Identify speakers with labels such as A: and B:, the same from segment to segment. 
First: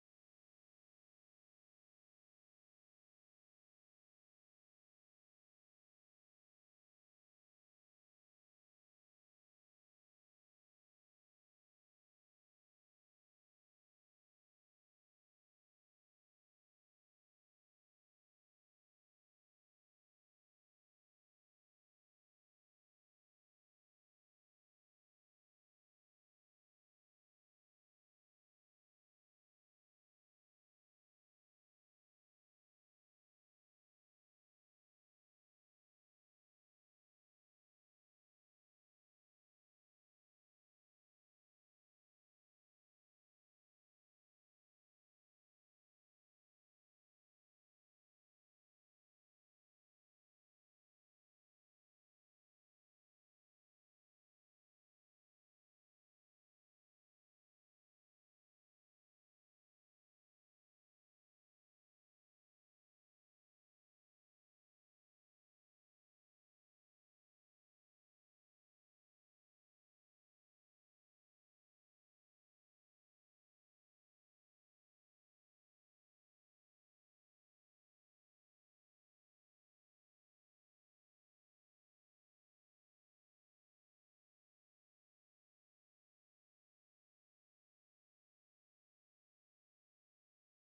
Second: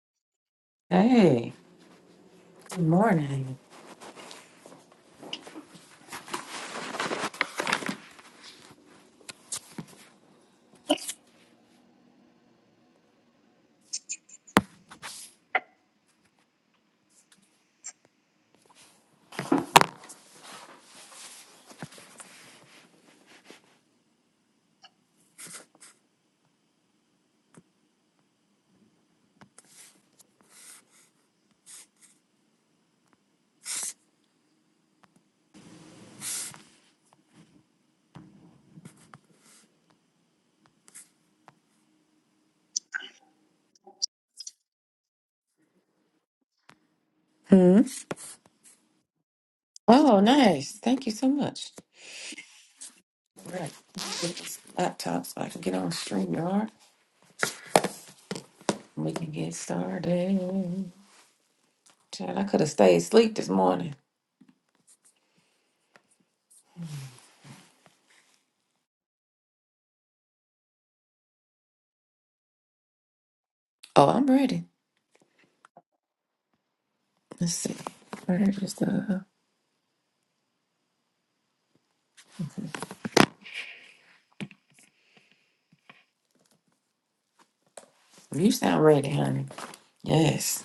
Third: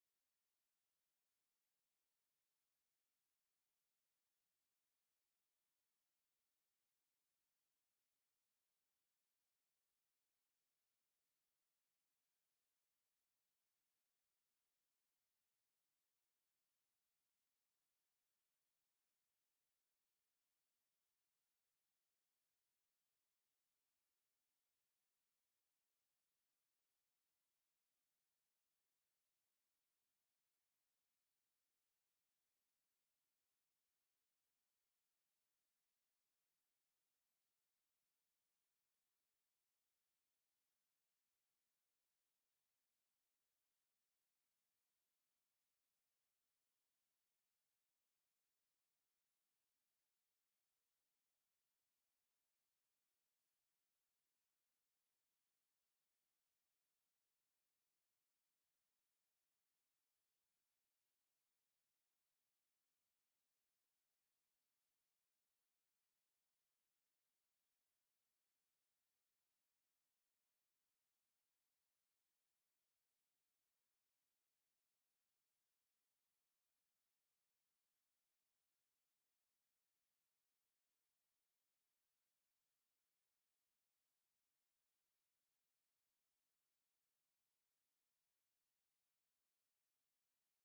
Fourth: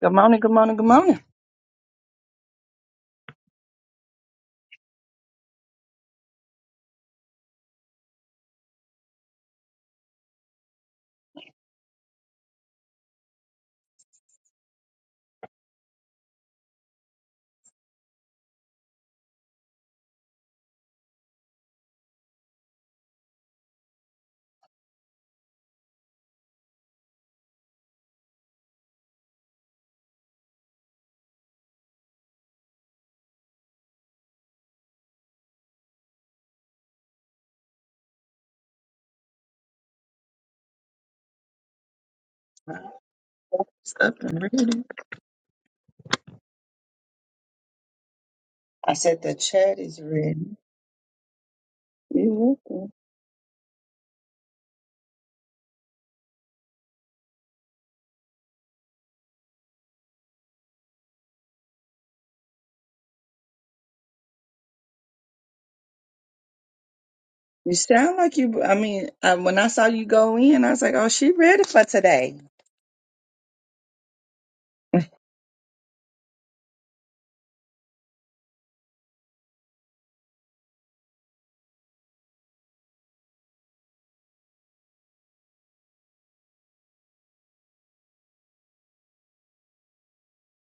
A: Good morning, good morning, good morning.
B: Hey, good morning.
A: It's up and ready.
B: Hmm.
A: I said the chat is
B: Oh,
A: ready.
B: nice. Thank you so much.
A: You welcome.
B: All right. Get this laptop so I can get on StreamYard. and We can get started. Child, I could have stayed asleep this morning.
A: You sound like you, I mean, um, when I saw you go in, I was like, oh, she ready for today.
B: Oh, I'm ready. Let's see. Where is the. You sound ready, honey. Yes.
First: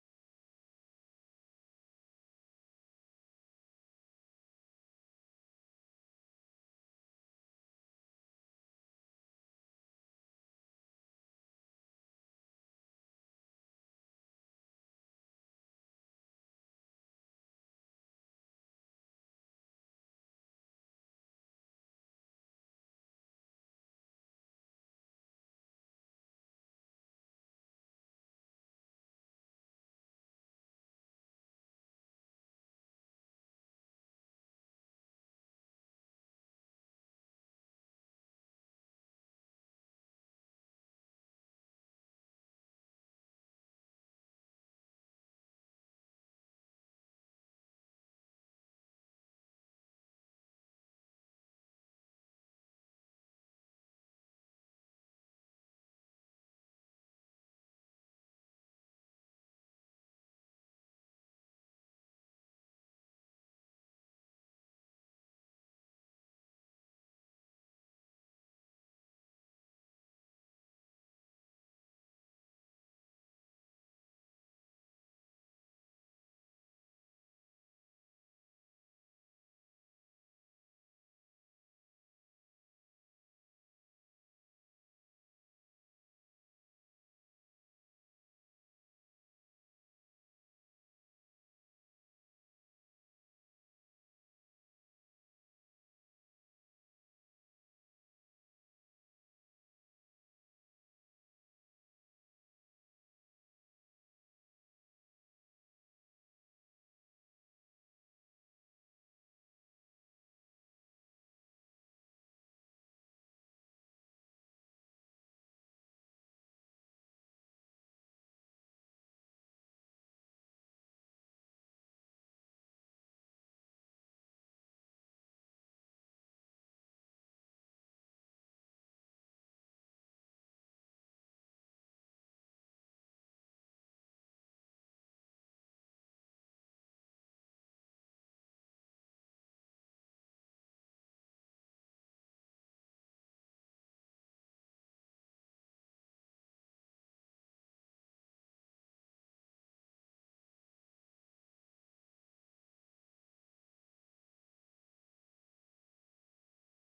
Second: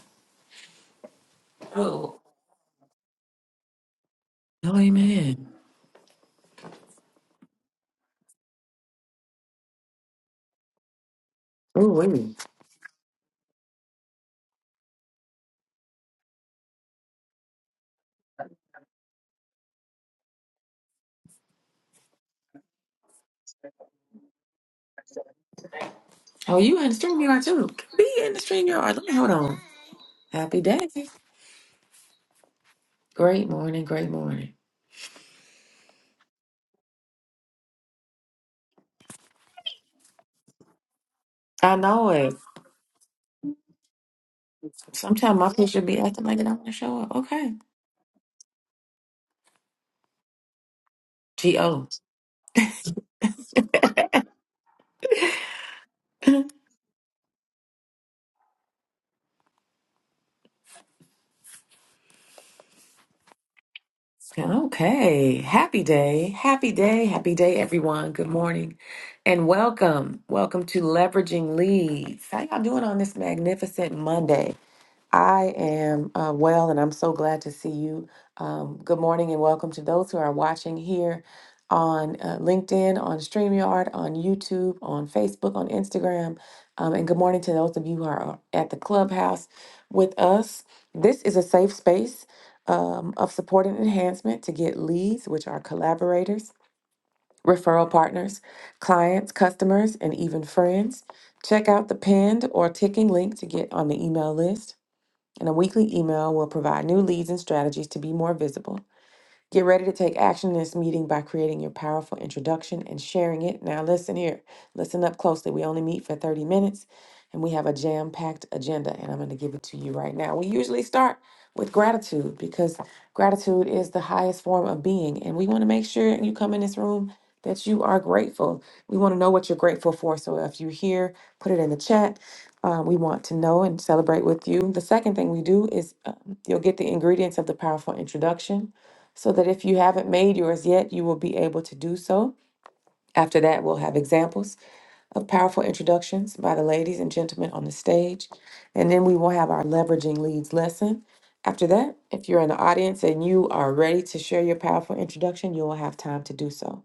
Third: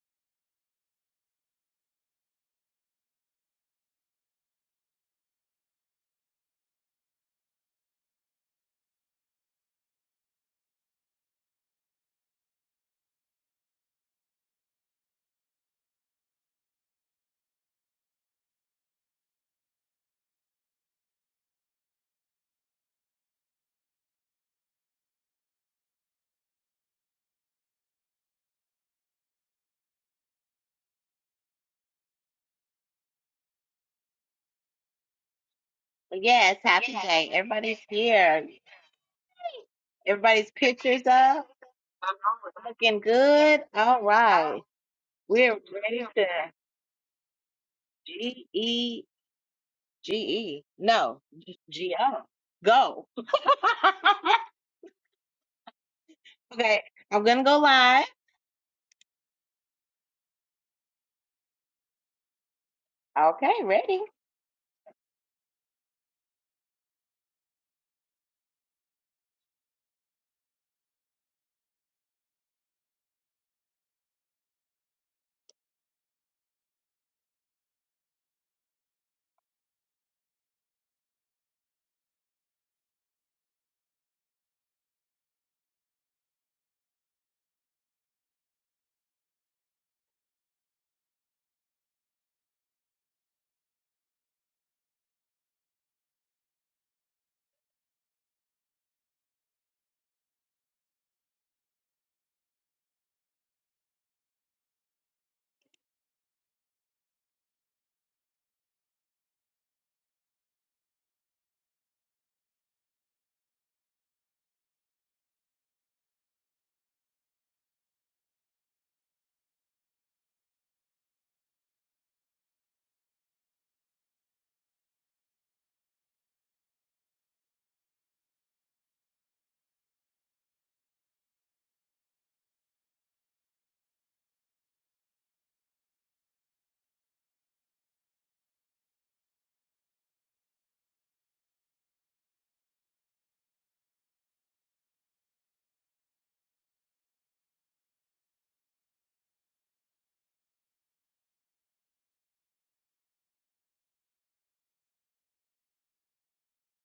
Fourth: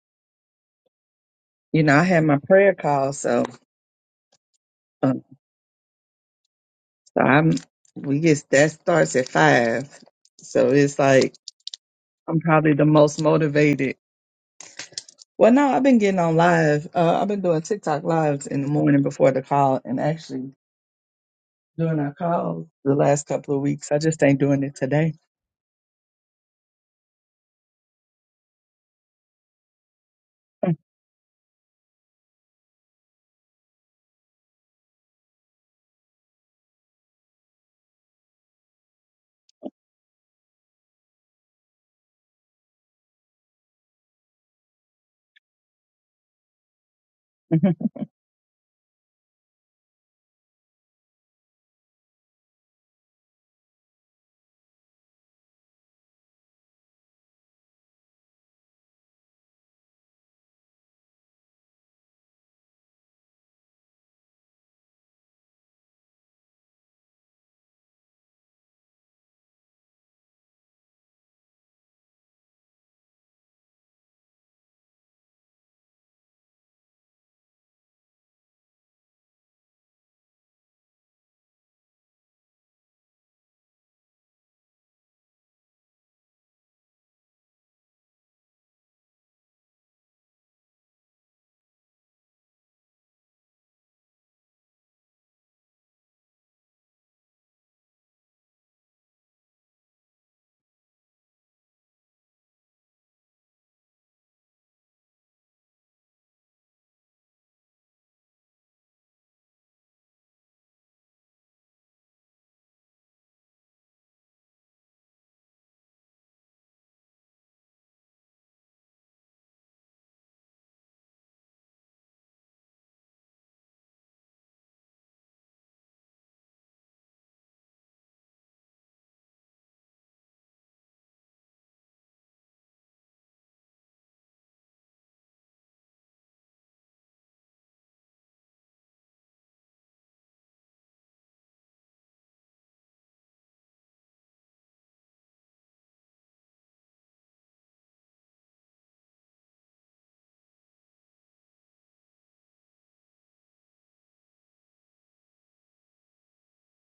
A: You know, I
B: Oh.
A: had my prayer call, so,
B: Oh,
A: um,
B: amen.
A: so I'm, we get, that starts at five. So it's like,
B: Oh, wait.
A: I'm probably the most motivated. Well, no, I've been getting on live. Uh, I've been doing TikTok lives in the morning before the call and actually doing our calls the last couple of weeks. I just ain't doing it today.
B: Oh, you in the StreamYard too. Be in the StreamYard. Let me hold on. Happy day. Great morning. Great morning.
C: Yes, happy day. Everybody's here. Everybody's pictures up.
B: I know it.
C: Looking good. All right.
B: Sometimes my
C: We're
B: picture be
C: ready
B: acting
C: to
B: like it don't want to show up. Okay.
C: G E G E. No,
B: G-O.
C: G O. Go. okay. I'm going to go live. Okay, ready.
B: Okay. Happy day. Happy day. Happy day, everyone. Good morning and welcome. Welcome to Leveraging Leads. How y'all doing on this magnificent Monday? I am uh, well, and I'm so glad to see you. Um, good morning and welcome to those who are watching here on uh, LinkedIn, on StreamYard, on YouTube, on Facebook, on Instagram. Um, and good morning to those of you who are uh, at the clubhouse with us. This is a safe space um, of support and enhancement to get leads, which are collaborators, referral partners, clients, customers, and even friends. Check out the pinned or ticking link to get on the email list and a weekly email will provide new leads and strategies to be more visible. Get ready to take action in this meeting by creating your powerful introduction and sharing it. Now, listen here, listen up closely. We only meet for 30 minutes and we have a jam packed agenda, and I'm going to give it to you right now. We usually start with gratitude because gratitude is the highest form of being, and we want to make sure you come in this room. That you are grateful. We want to know what you're grateful for. So if you're here, put it in the chat. Uh, we want to know and celebrate with you. The second thing we do is um, you'll get the ingredients of the powerful introduction so that if you haven't made yours yet, you will be able to do so. After that, we'll have examples of powerful introductions by the ladies and gentlemen on the stage. And then we will have our leveraging leads lesson. After that, if you're in the audience and you are ready to share your powerful introduction, you will have time to do so.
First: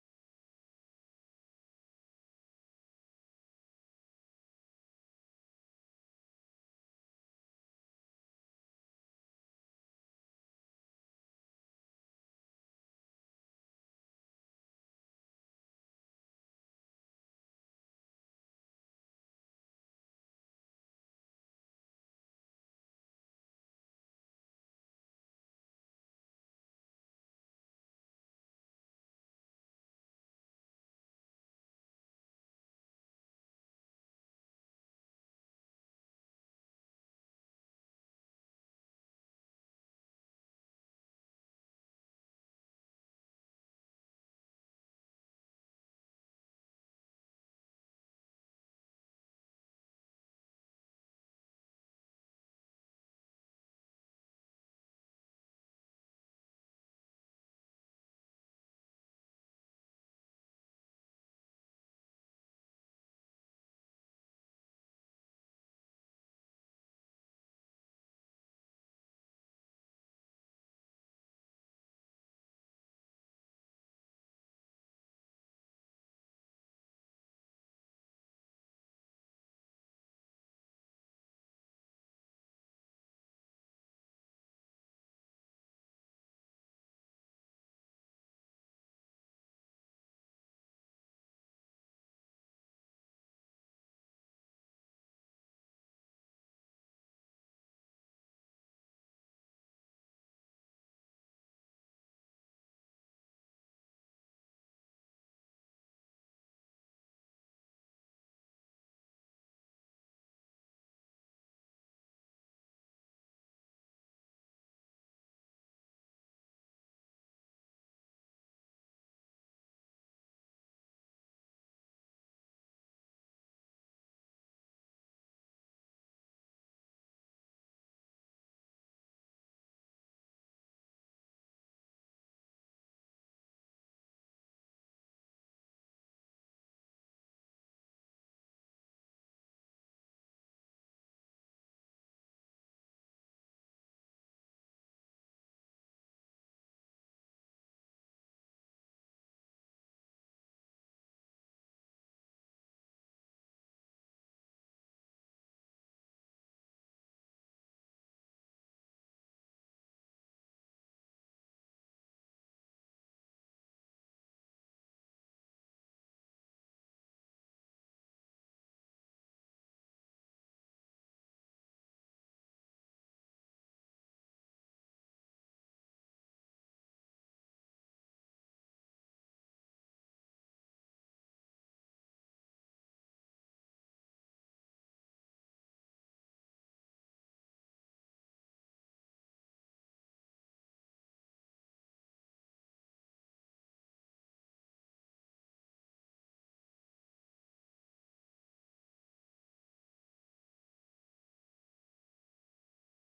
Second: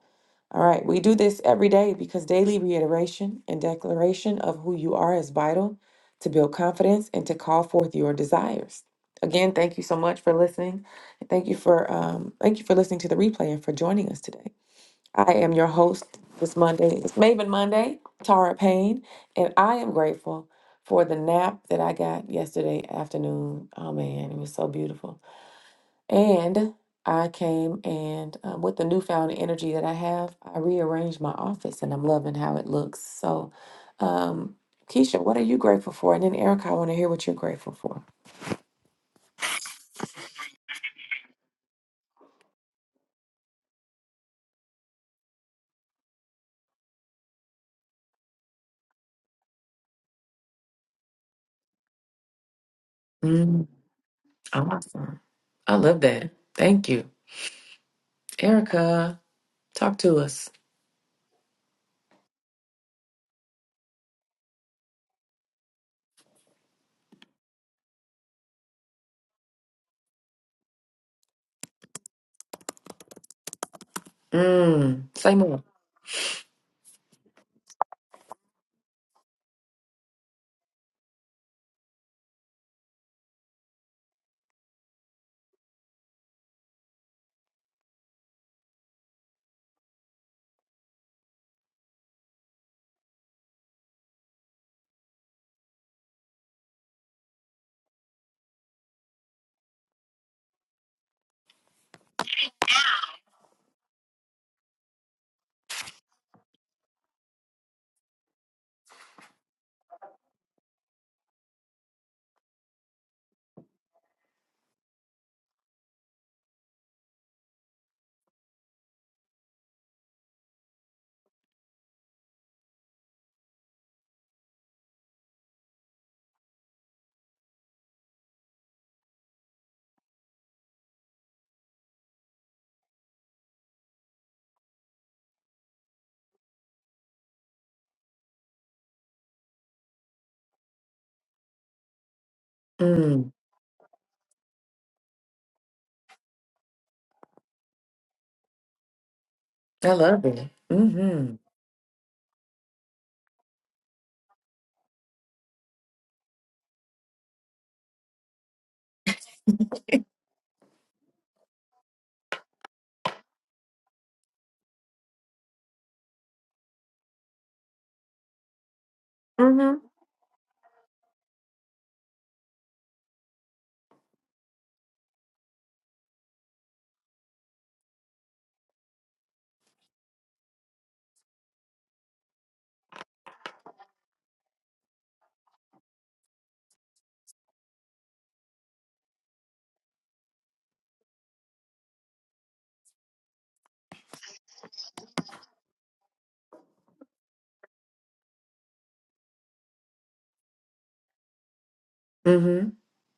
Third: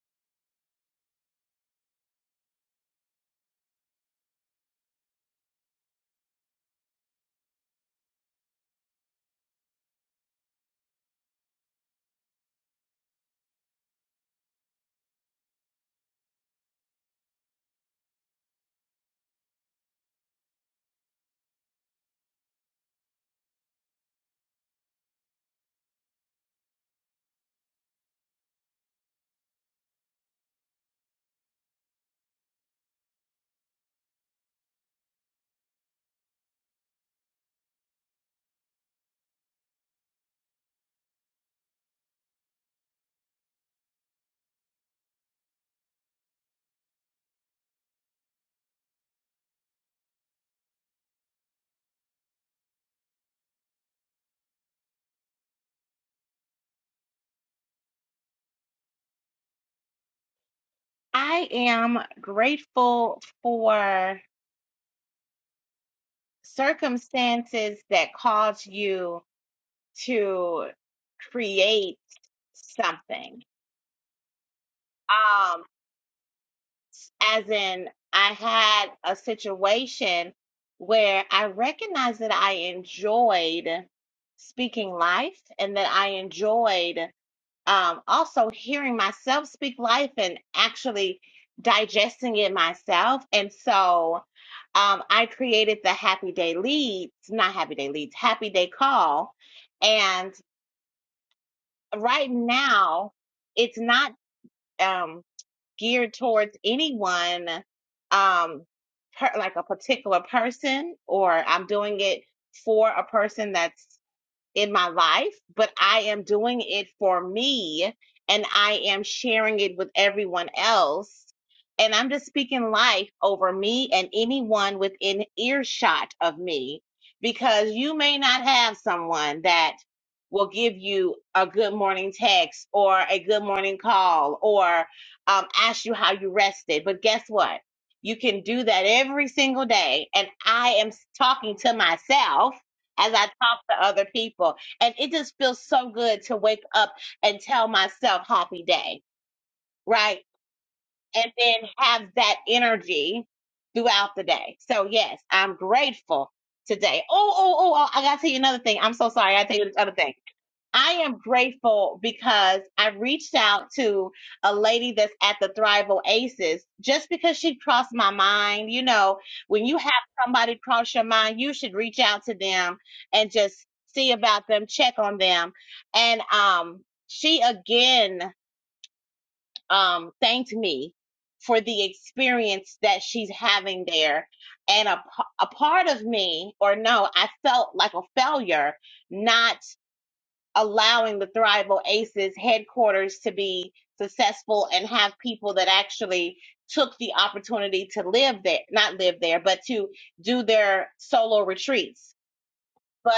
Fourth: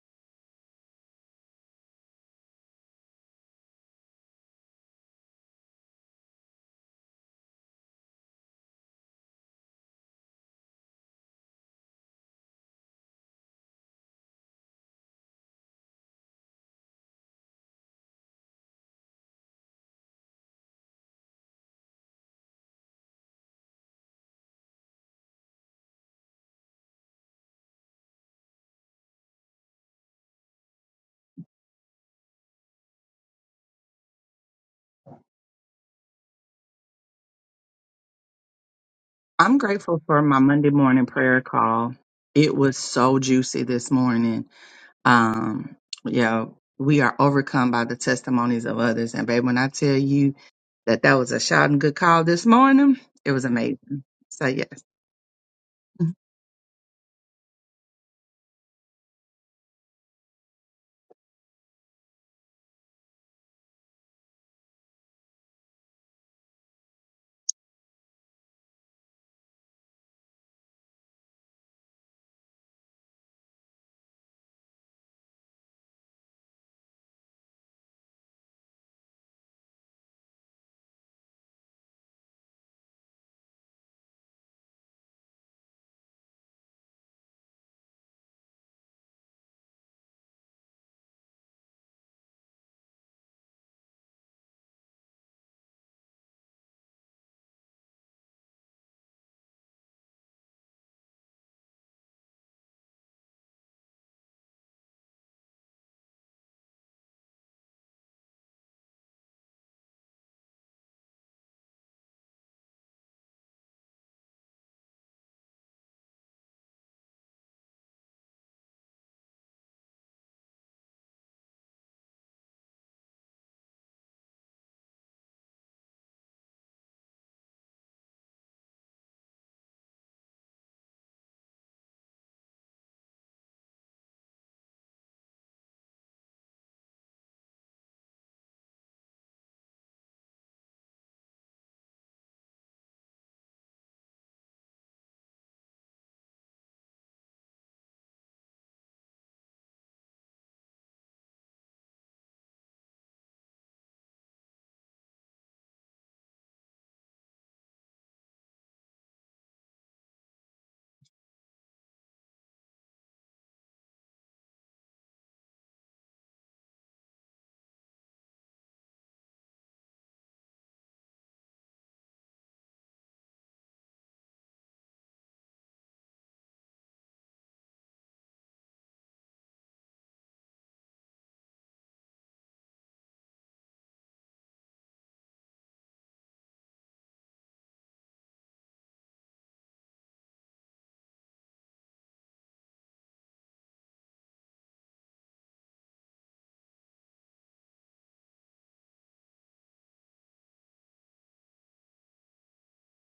B: All right, we do this every day because daily reiteration and declaration of who you are is vital to build confidence and to call forth your desires. Again, thank you so much for listening. Thank you for um, thank you for listening to the replay and for joining us today. I am your host this Monday. It's Maven Monday, Tara Payne, and I am grateful for the nap that I got yesterday afternoon. Oh man, it was so beautiful. And I came and um, with the newfound energy that I have, I rearranged my office and I'm loving how it looks. So, um, Keisha, what are you grateful for? And then Erica, I want to hear what you're grateful for.
A: I'm grateful for my Monday morning prayer call. It was so juicy this morning. Um, yeah, we are overcome by the testimonies of others. And babe, when I tell you that that was a shout and good call this morning, it was
B: Mm,
A: amazing. So yes.
B: awesome. I love that. Thank you. Erica, talk to us.
C: I am grateful for circumstances that cause you to create something.
B: Mm, say
C: Um,
B: more.
C: as in I had a situation where I recognized that I enjoyed speaking life and that I enjoyed um, also hearing myself speak life and actually digesting it myself. And so um, I created the Happy Day Leads, not Happy Day Leads, Happy Day Call. And right now, it's not. Um, geared towards anyone um per, like a particular person or I'm doing it for a person that's in my life, but I am doing it for me and I am sharing it with everyone else. And I'm just speaking life over me and anyone within earshot of me because you may not have someone that will give you a good morning text or a good morning call or um, ask you how you rested. But guess what? You can do that every single day. And I am talking to myself as I
B: Mm,
C: talk to other people. And it just feels so good to wake up and tell myself happy day,
B: I
C: right?
B: love it.
C: And
B: Mm-hmm.
C: then have that energy throughout the day. So, yes, I'm grateful today. Oh, oh, oh, oh, I got to tell you another thing. I'm so sorry. I got to tell you this other thing. I am grateful because I reached out to a lady that's at the Thrival Aces just because she crossed my mind. You know, when
B: Mm-hmm.
C: you have somebody cross your mind, you should reach out to them and just see about them, check on them. And um, she again um, thanked me for the experience that she's having there. And a, p- a part of me, or no, I felt like a failure not allowing the Thrival Aces headquarters to be successful and have people that actually took the opportunity to live there, not live there, but to do their solo retreats.
B: Mm-hmm.
C: But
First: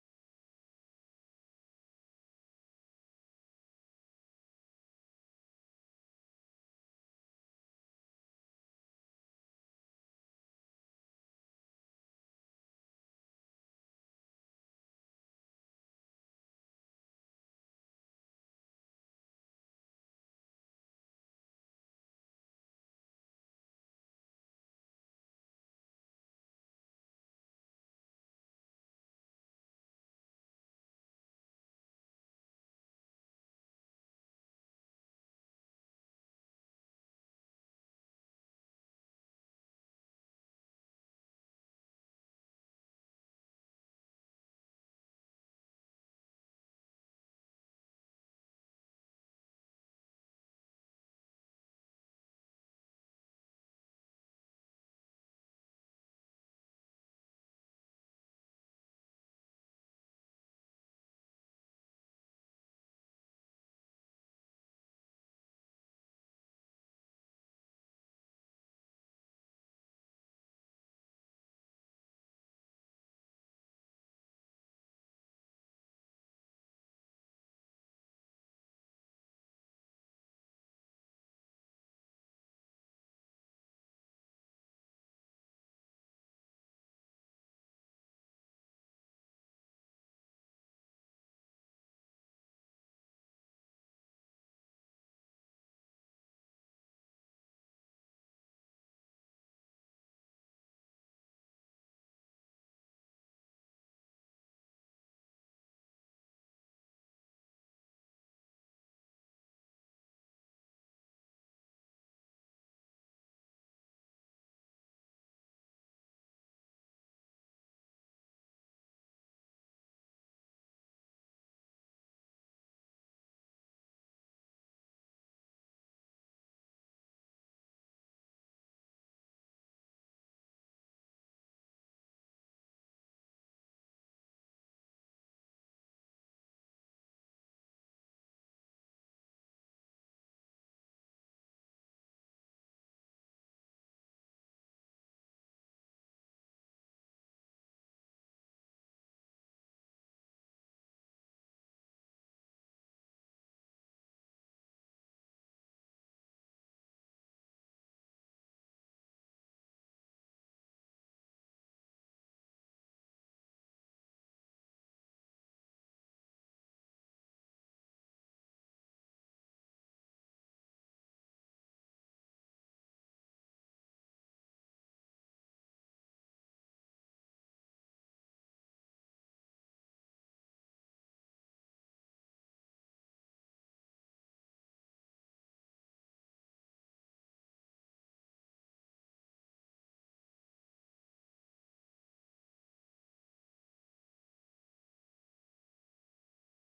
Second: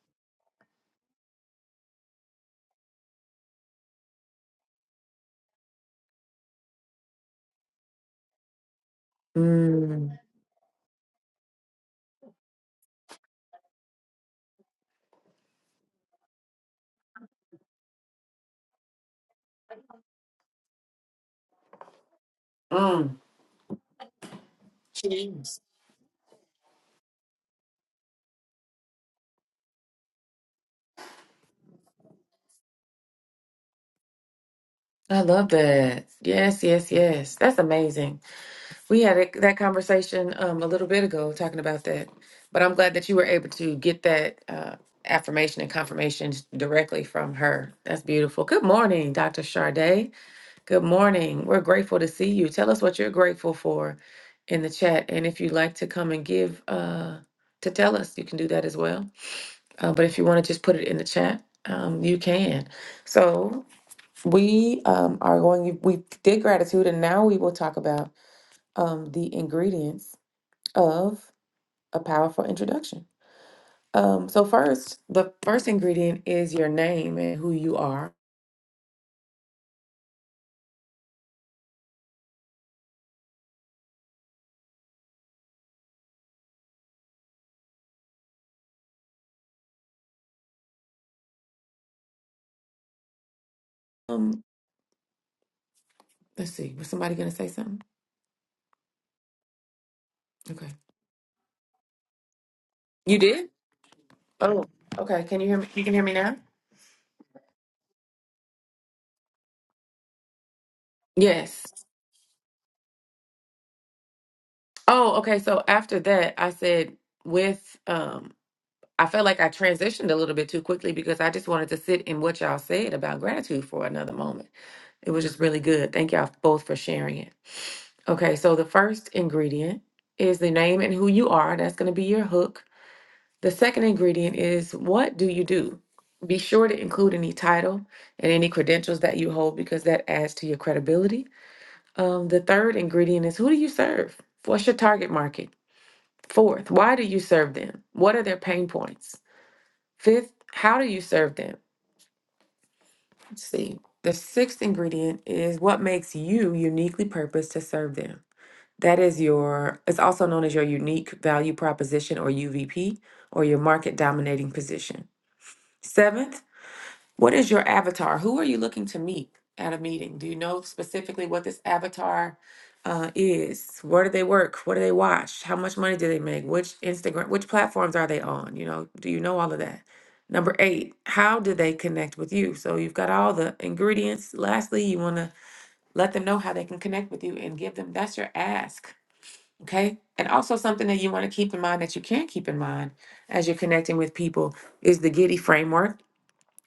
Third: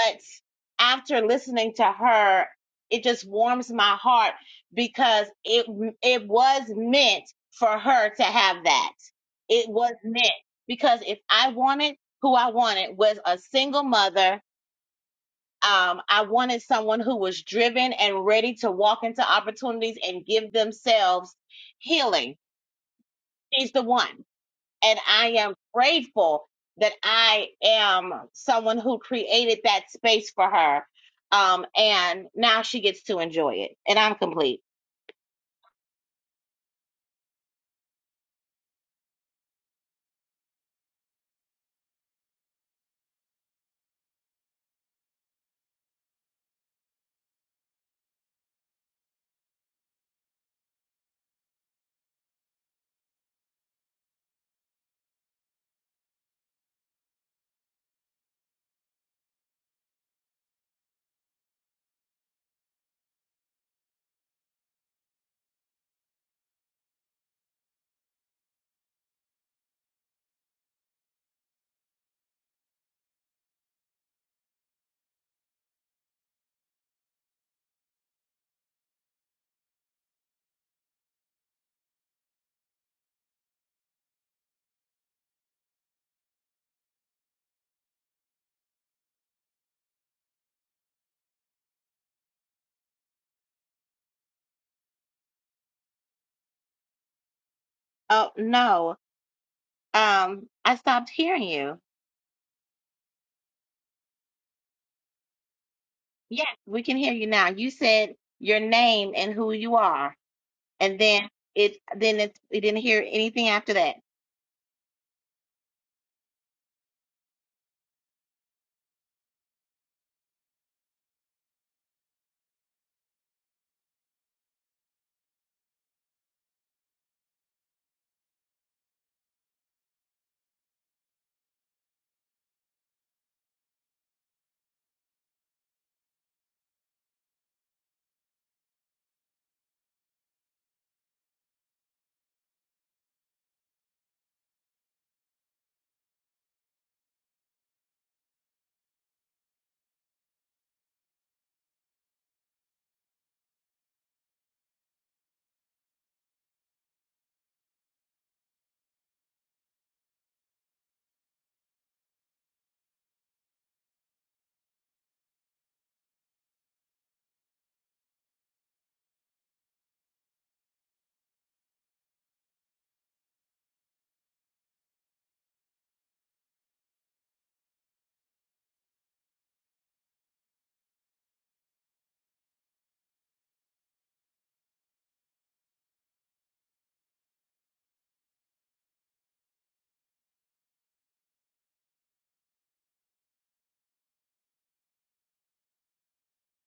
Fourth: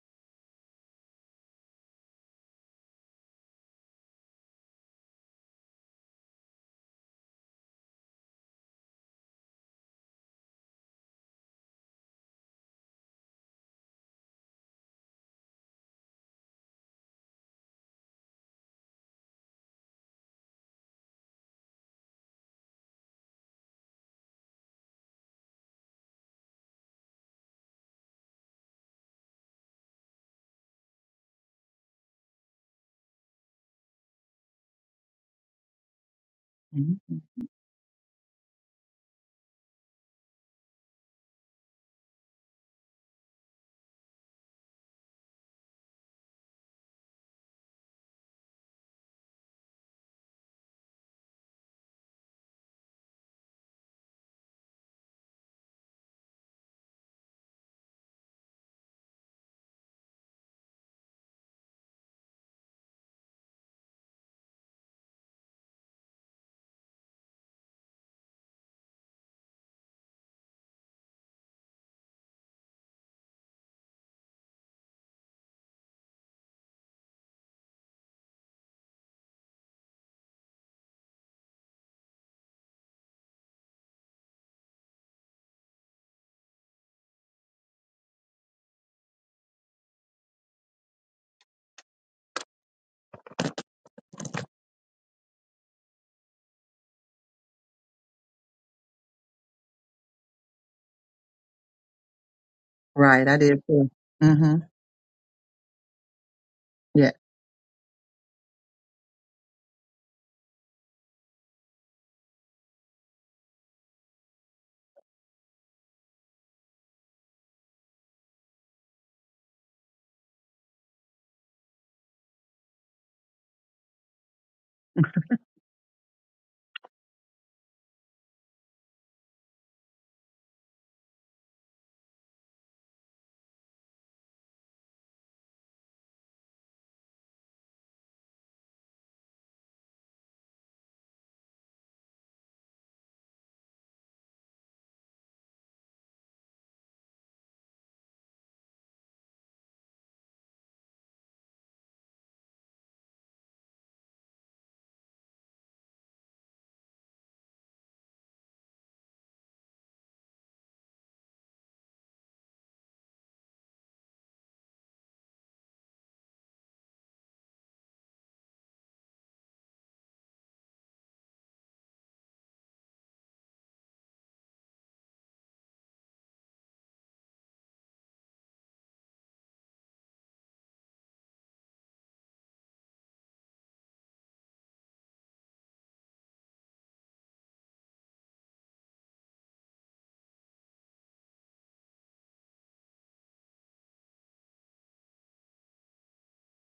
C: after listening to her, it just warms my heart because it it was meant for her to have that. It was
B: Mm.
C: meant because if I wanted who I wanted was a single mother um, I wanted someone who was driven and ready to walk into opportunities and give themselves healing.
B: Mm.
C: She's the one. And I am
B: Cheers.
C: grateful that I am someone who created that space for her. Um, and now she gets to enjoy it. And I'm complete.
B: I love that. Yes, yes,
A: Mhm.
B: yes. That's amazing. We had it- that conversation um, a little bit ago talking about that, but I'm glad that you were able to get that uh, affirmation and confirmation directly from her. That's beautiful. Good morning, Dr. Charday. Good morning. We're grateful to see you. Tell us what you're grateful for in the chat, and if you'd like to come and give uh, to tell us, you can do that as well. Uh, but if you want to just put it in the chat, um, you can. So we um, are going. We did gratitude, and now we will talk about um, the ingredients of a powerful introduction. Um, so, first, the first ingredient is your name and who you are. Um, let's see. Was somebody gonna say something?
C: Oh, no. Um,
B: Okay.
C: I stopped hearing you.
B: You
A: Right, I
B: did?
A: did too. mm hmm
B: Oh, okay. Can you hear me? You can hear me now?
C: Yes, we can
A: Yeah.
C: hear you now. You said your name and who you are. And then
B: Yes.
C: it, then it, we didn't hear anything after that.
B: Oh, okay. So after that, I said with um I felt like I transitioned a little bit too quickly because I just wanted to sit in what y'all said about gratitude for another moment. It was just really good. Thank y'all both for sharing it. Okay, so the first ingredient is the name and who you are. That's going to be your hook. The second ingredient is what do you do? Be sure to include any title and any credentials that you hold because that adds to your credibility. Um, the third ingredient is who do you serve? What's your target market? Fourth, why do you serve them? What are their pain points? Fifth, how do you serve them? Let's see. The sixth ingredient is what makes you uniquely purposed to serve them. That is your, it's also known as your unique value proposition or UVP or your market dominating position. Seventh, what is your avatar? Who are you looking to meet at a meeting? Do you know specifically what this avatar uh, is? Where do they work? What do they watch? How much money do they make? Which Instagram, which platforms are they on? You know, do you know all of that? Number eight, how do they connect with you? So you've got all the ingredients. Lastly, you want to let them know how they can connect with you and give them that's your ask Okay. And also something that you want to keep in mind that you can keep in mind as you're connecting with people is the Giddy framework.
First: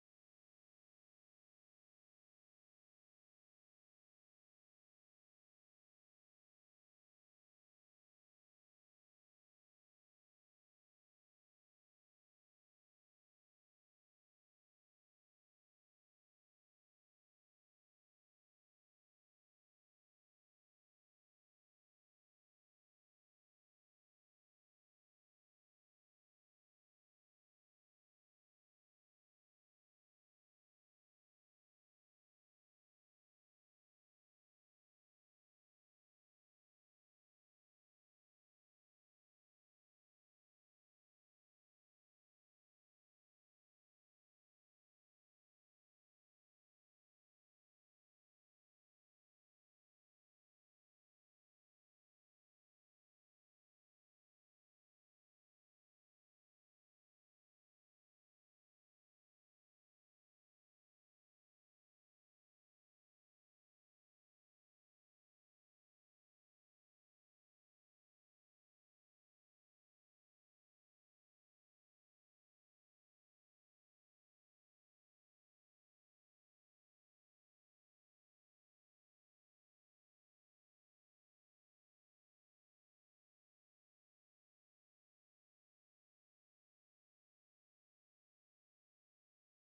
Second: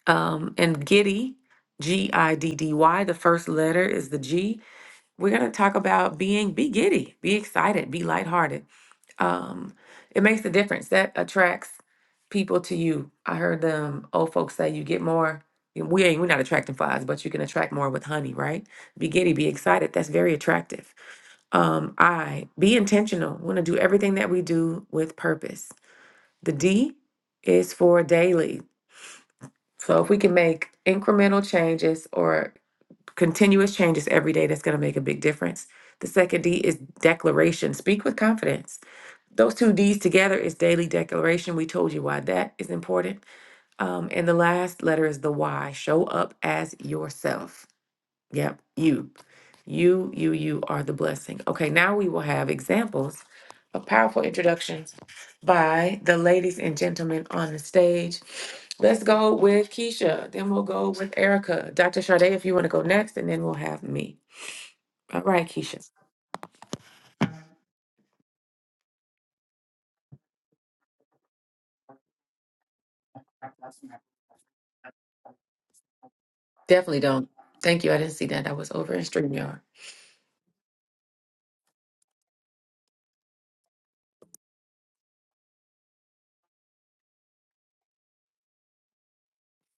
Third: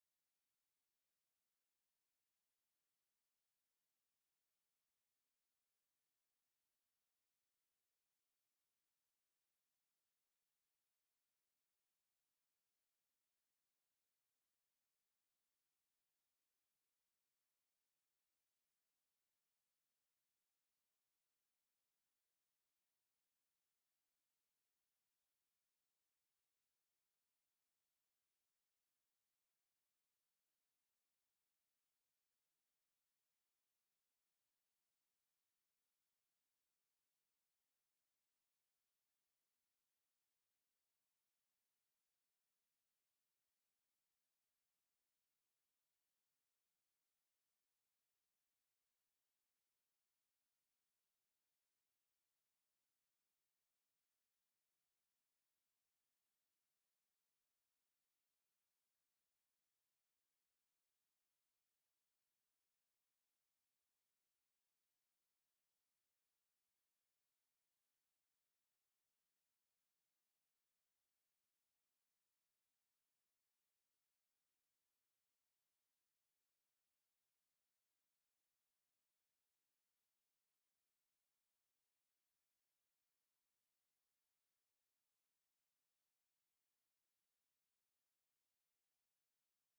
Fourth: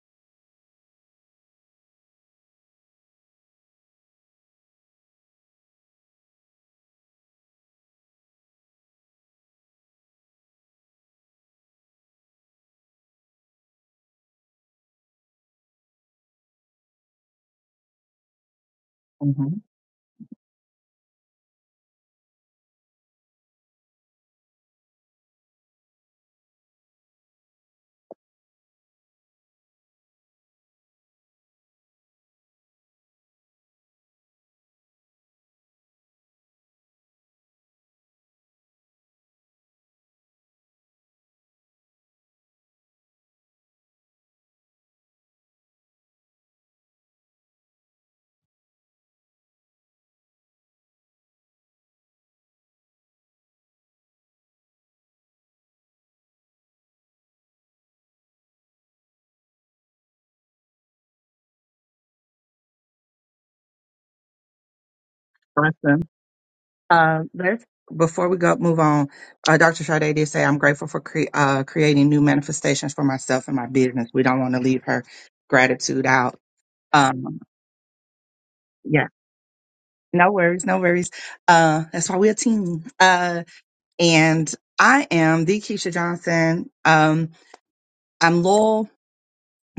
B: Um, and Giddy, G I D D Y, the first letter is the G. We're going to talk about being, be giddy, be excited, be lighthearted. Um, it makes a difference. That attracts people to you. I heard them old folks say you get more. We ain't, we're not attracting flies, but you can attract more with honey, right? Be giddy,
A: mm
B: be
A: hmm
B: excited. That's very attractive. Um, I be intentional. We want to do everything that we do with purpose. The D is for daily. So if we can make incremental changes or continuous changes every day, that's going to make a big difference. The second D is declaration. Speak with confidence. Those two D's together is daily declaration. We told you why that is important. Um, and the last letter is the Y. Show up as yourself. Yep, you. You, you, you are the blessing. Okay, now we will have examples of powerful introductions by the ladies and gentlemen on the stage. Let's go with Keisha, then we'll go with Erica. Dr. Sade, if you want to go next, and then we'll have me. All right, Keisha.
A: Awesome. Uh, let's before we go move on. Uh, Dr. Sade did say I'm grateful for cre- uh, creating new manifestations for myself and my business. We don't want to leave her gratitude out.
B: Definitely don't.
A: Um,
B: Thank you. I didn't see that. I was over in
A: yeah,
B: StreamYard.
A: no worries, no worries. Uh, that's why we're a team. Uh, and I am the Keisha Johnson. Um, I'm loyal.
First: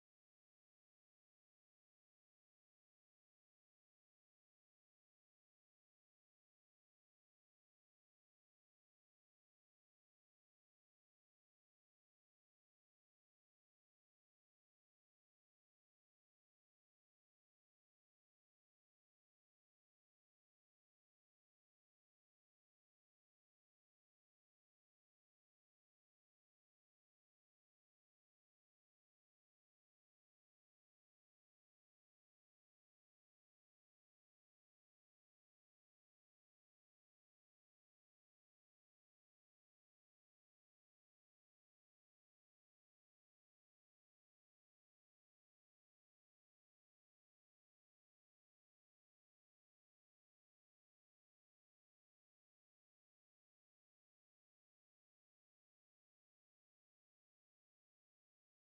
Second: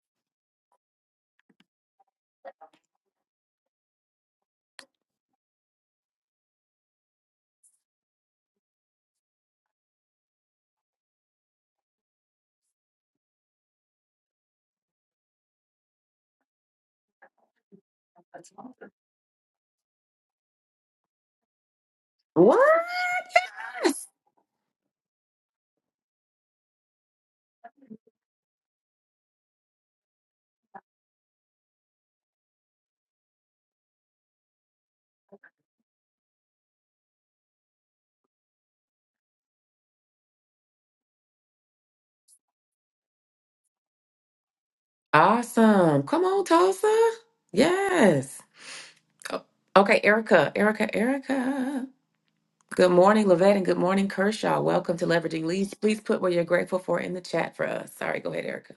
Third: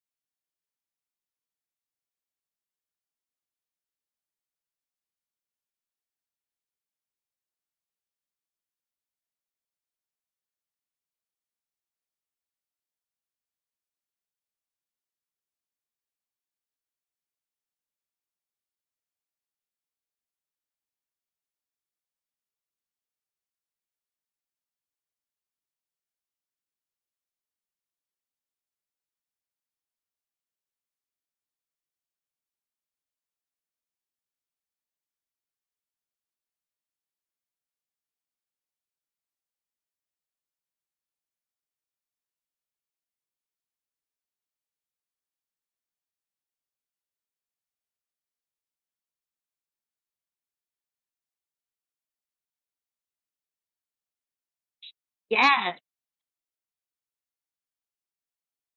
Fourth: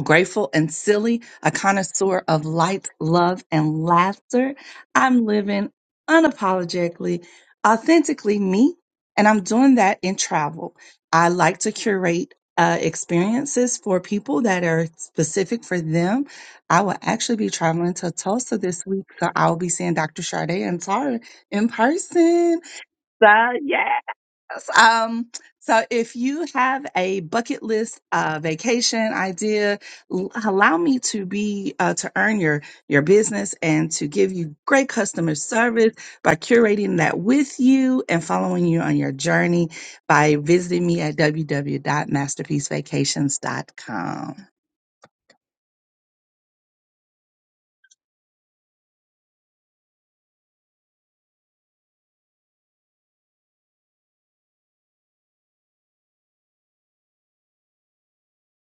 A: grateful and silly, a connoisseur of light, love, and laughter. I'm living unapologetically, authentically me, and I'm doing that in travel. I like to curate uh, experiences for people that are specific for them. I will actually be traveling to Tulsa this week, so I'll be seeing Dr. Sade and Tara in person.
B: What?
A: So, yeah. Yes, Um, so if you have a bucket list uh, vacation idea, l- allow me to be uh, to earn your your business and to give you great customer service by curating that with you and following you on your journey by visiting me at www.masterpiecevacations.com.
B: Awesome. Come on, Tulsa. Yes. Oh, Okay, Erica, Erica, Erica. Good morning, Lavette, and good morning, Kershaw. Welcome to Leveraging
C: Yes.
B: Leads. Please put what you're grateful for in the chat for us. Sorry, go ahead, Erica.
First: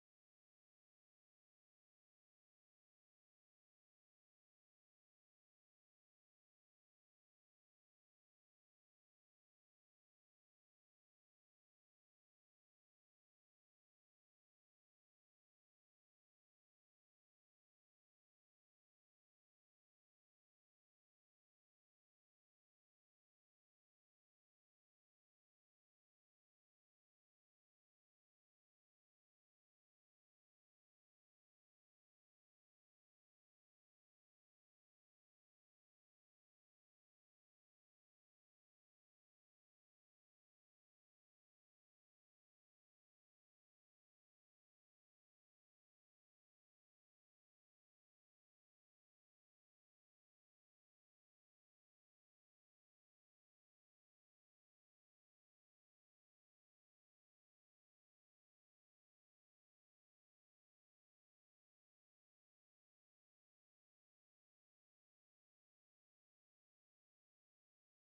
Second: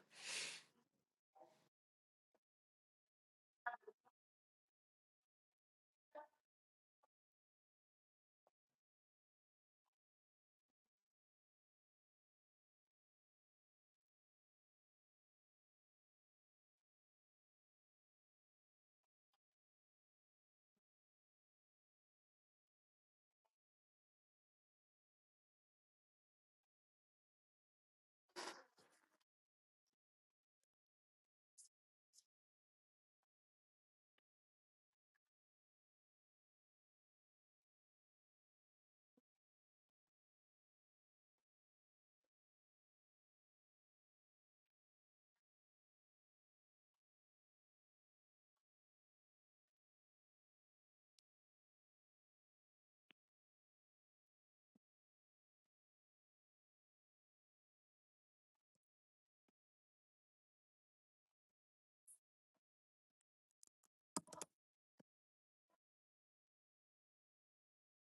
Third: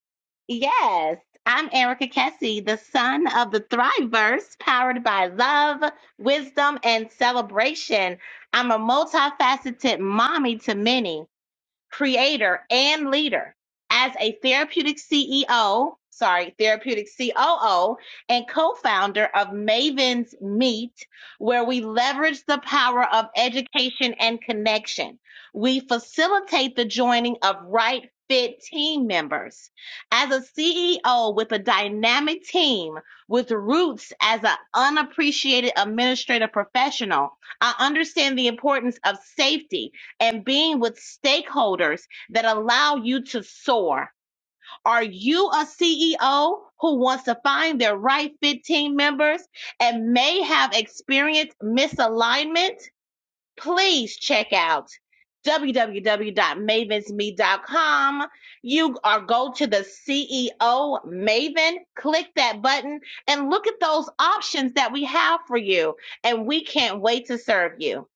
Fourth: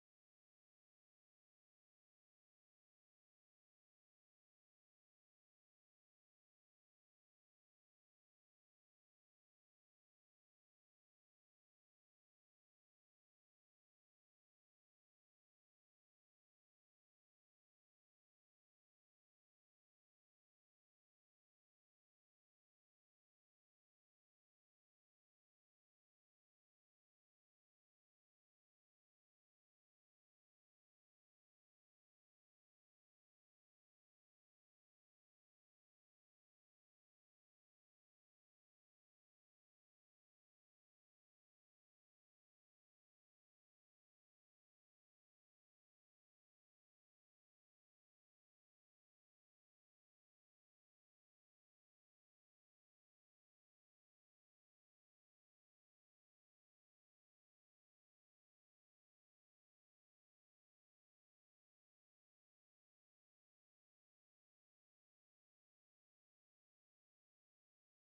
C: Yes, I'm Erica Kessie, the son of the Thriveverse, powered by love, wisdom, and celebration. I'm a multifaceted mommy to many creator, and leader. As a therapeutic CEO, sorry, therapeutic COO, and co founder of Maven's Meet, where we leverage the power of education and connection. We facilitate the joining of right fit team members. As a CEO with a dynamic team with roots as an unappreciated administrative professional, I understand the importance of safety and being with stakeholders that allow you to soar. Are you a CEO who wants to find their right fit team members and may have experienced misalignment? Please check out www.mavensme.com. You are go to the CEO Maven, click that button and look at those options that we have for you. And we can't wait to serve you.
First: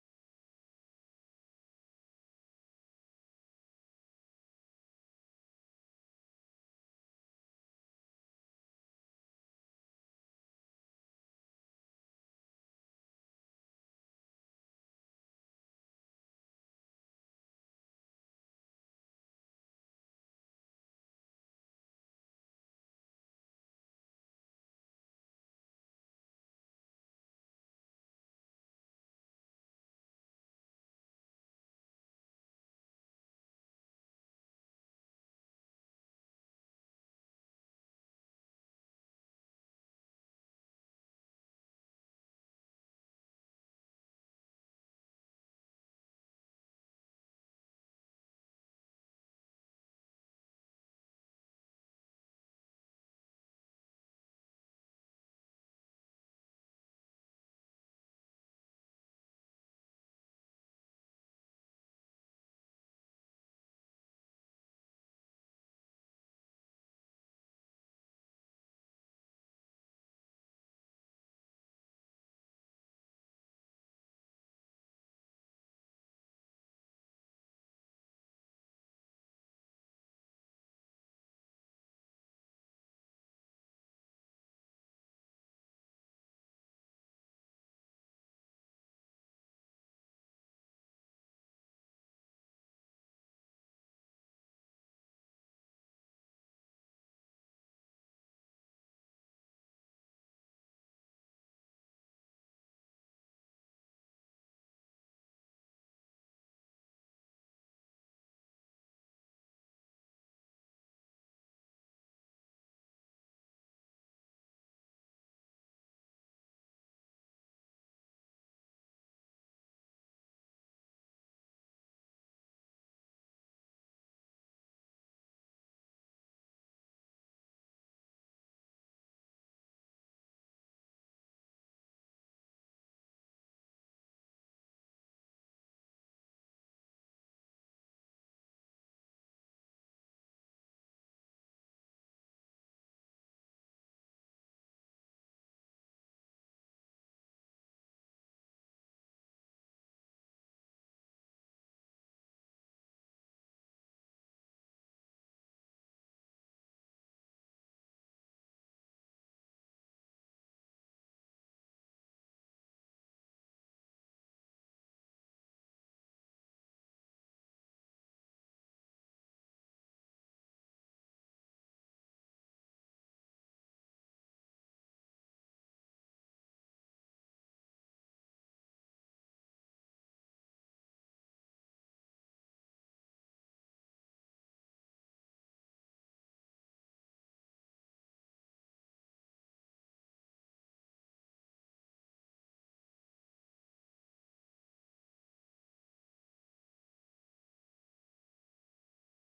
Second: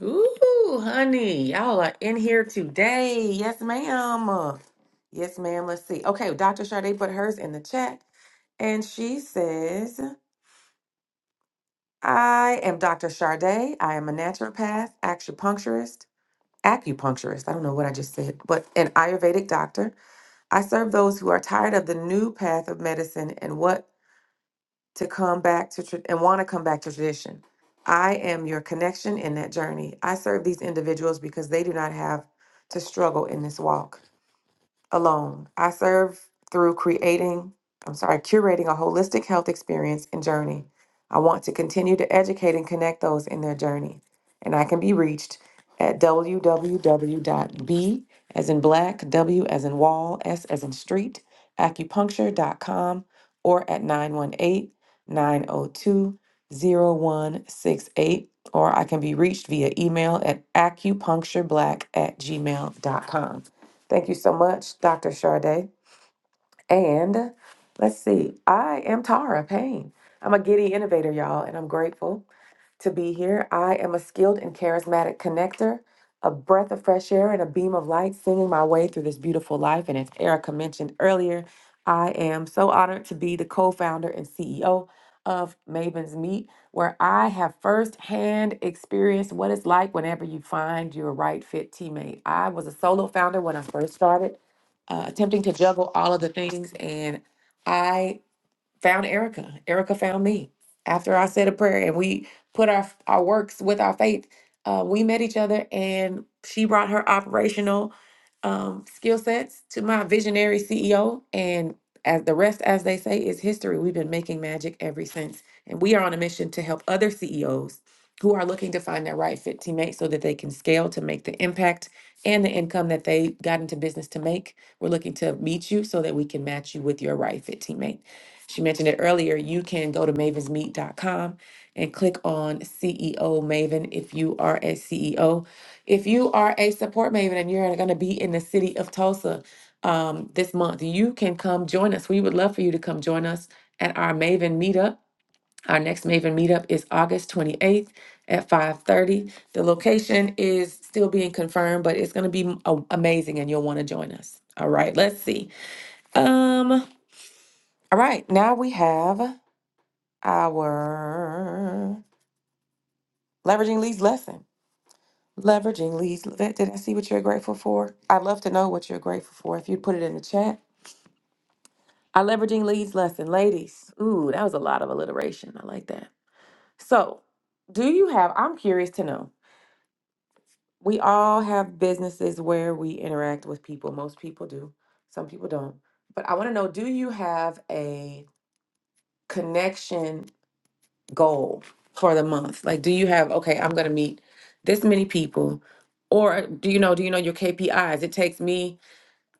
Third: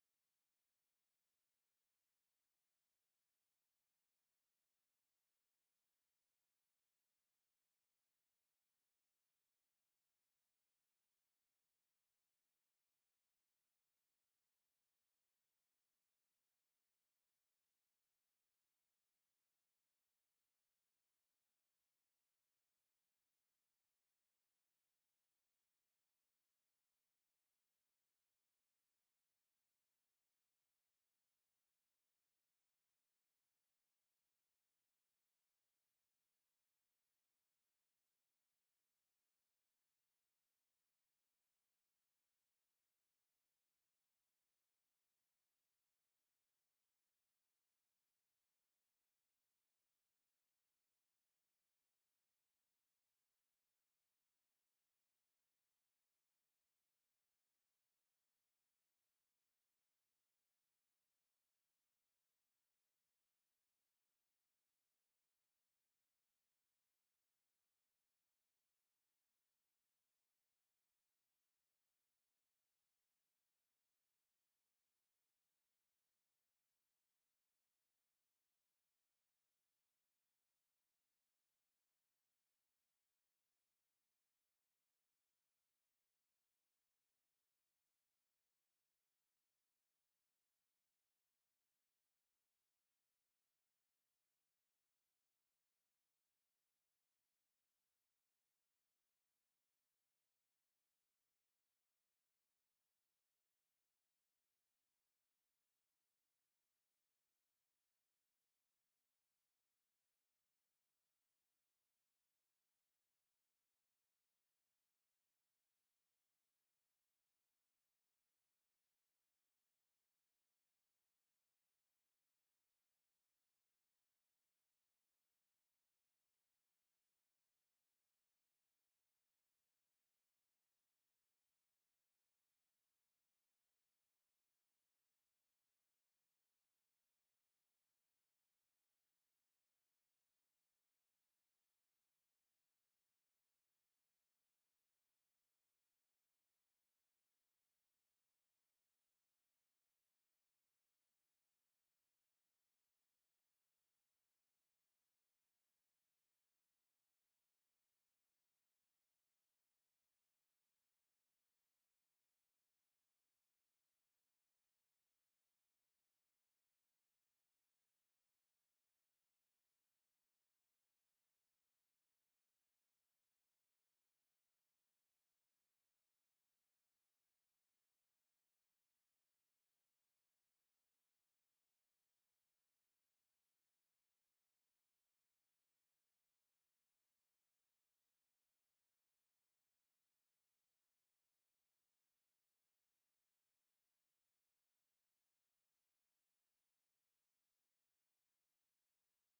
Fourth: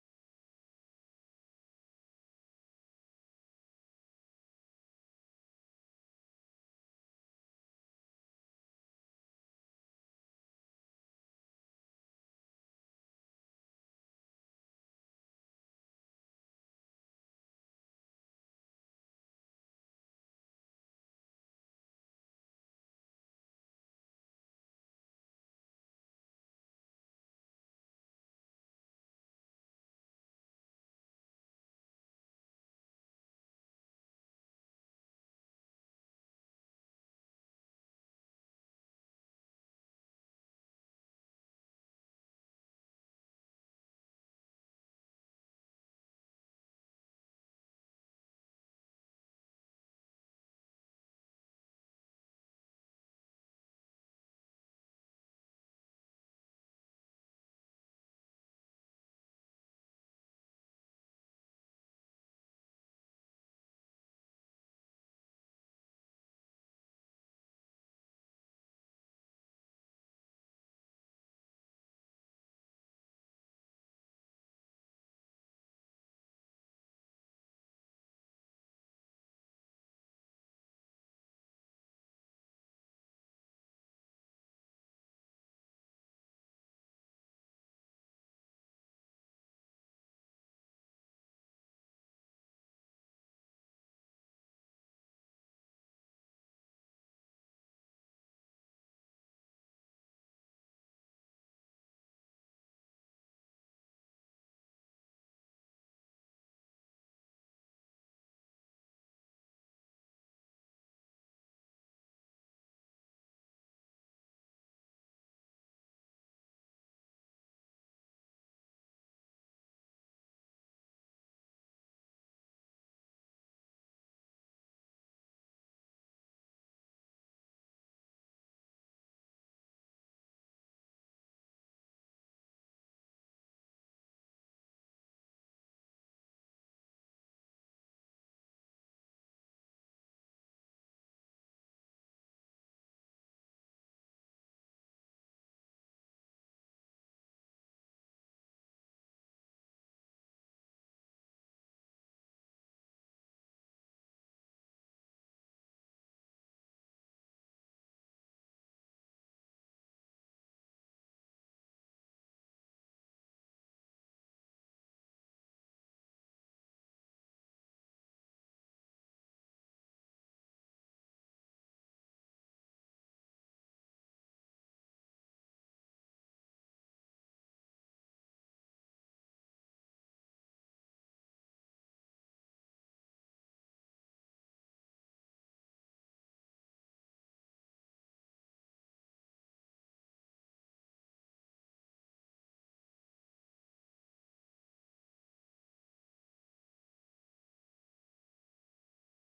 B: Ooh, honey, y'all are in here today. Yes, ma'am. Yes, ma'am. Let's see. Okay, Dr. Sade put hers in the chat, and she says, I am Dr. Sade. I am a naturopath, acupuncturist, acupuncturist. I don't know what I just said, but an Ayurvedic doctor. I serve those who are tired of the new path of medicine and what to come back to tra- and want to come back to tradition. I am your connection in that journey. I serve these individuals because they do not have to struggle in this walk alone. I serve through creating, I'm sorry, curating a holistic health experience and journey. I want to continue to educate and connect those in their journey. And I can be reached at www.b as in black, w as in wall, s as in street, acupuncture.com or at 918 902 0168. Or I can be reached via email at acupunctureblack at gmail.com. Thank you so much, Dr. Charday. And let's see, I am Tara Payne. I'm a giddy innovator, y'all, and I'm grateful to be here. I am a skilled and charismatic connector, a breath of fresh air and a beam of light singing my way through this beautiful life. And as Erica mentioned earlier, I am so honored to be the co founder and CEO of Maven's Meet, where I have firsthand experienced what it's like whenever you find your right fit teammate. I was a solo founder when I first started, uh, attempting to juggle all of the things. And I found Erica. Erica found me after I said a prayer and we put our our works with our faith. Uh, we met each other and she brought her operational um, skill sets to my visionary CEO and as the rest, as they say, is history. We've been making magic ever since, and we are on a mission to help other CEOs who are looking to find their right fit teammate so that they can scale to make the impact and the income that they got into business to make. We're looking to meet you so that we can match you with your right fit teammate. She mentioned it earlier. You can go to mavens meet dot com and click on CEO Maven if you are a CEO. If you are a support Maven and you're going to be in the city of Tulsa um, this month, you can come join us. We would love for you to come join us at our Maven meetup. Our next Maven meetup is August 28th at 5:30. The location is still being confirmed, but it's going to be a- amazing and you'll want to join us. All right, let's see. Um all right, now we have our leveraging leads lesson. Leveraging leads. Vet, Did I see what you're grateful for? I'd love to know what you're grateful for. If you'd put it in the chat. Our leveraging leads lesson, ladies. Ooh, that was a lot of alliteration. I like that. So, do you have? I'm curious to know. We all have businesses where we interact with people. Most people do. Some people don't. But I want to know. Do you have a connection goal for the month? Like, do you have, okay, I'm going to meet this many people? Or do you know, do you know your KPIs? It takes me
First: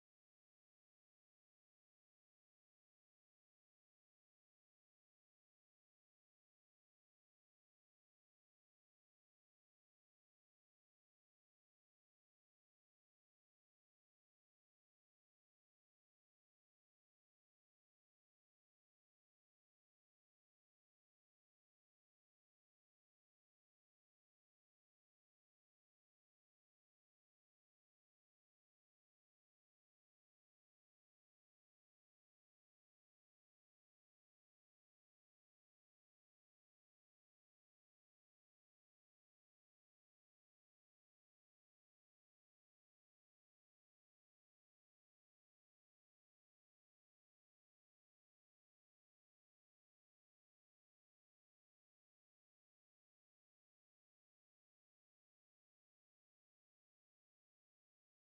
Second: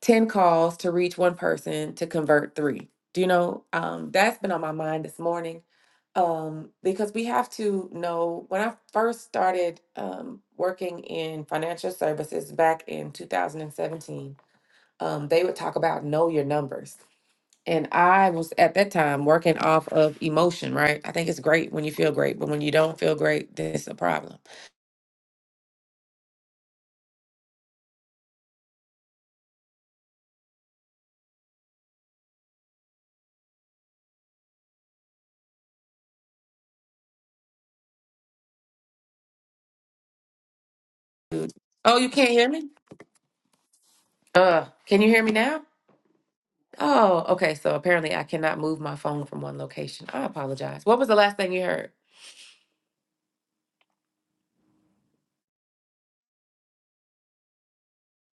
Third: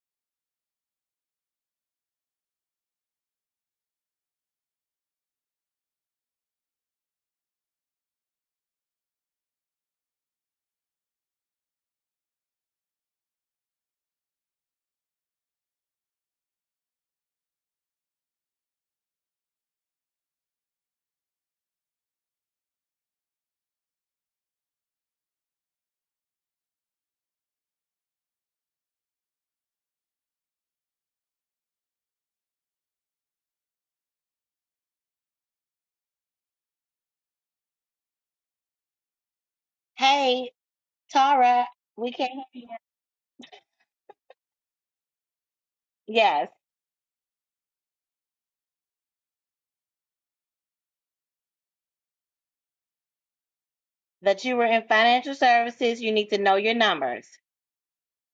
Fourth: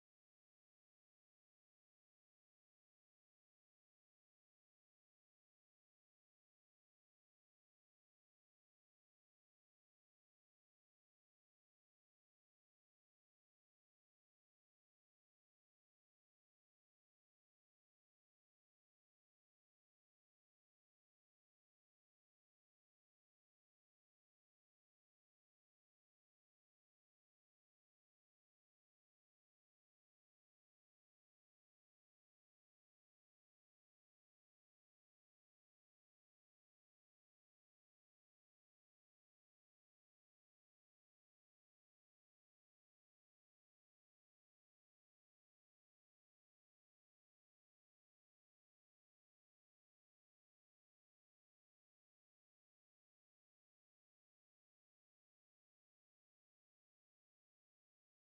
B: 10 calls to reach one person to convert three. Do you know? Um, that's been on my mind this morning um, because we have to know when I first started um, working in financial services back in 2017, um, they would talk about know your numbers and I was at that time working off of emotion, right? I think it's great when you feel great, but when you don't feel great, that's a problem.
C: Hey, Tara,
B: Oh, you
C: we
B: can't
C: can't. hear
B: hear
C: you.
B: me? Uh, can you hear me now?
C: Yes,
B: Oh, okay. So apparently I cannot move my phone from one location. I apologize. What was the last thing you heard?
C: that you were in financial services, you need to know your numbers.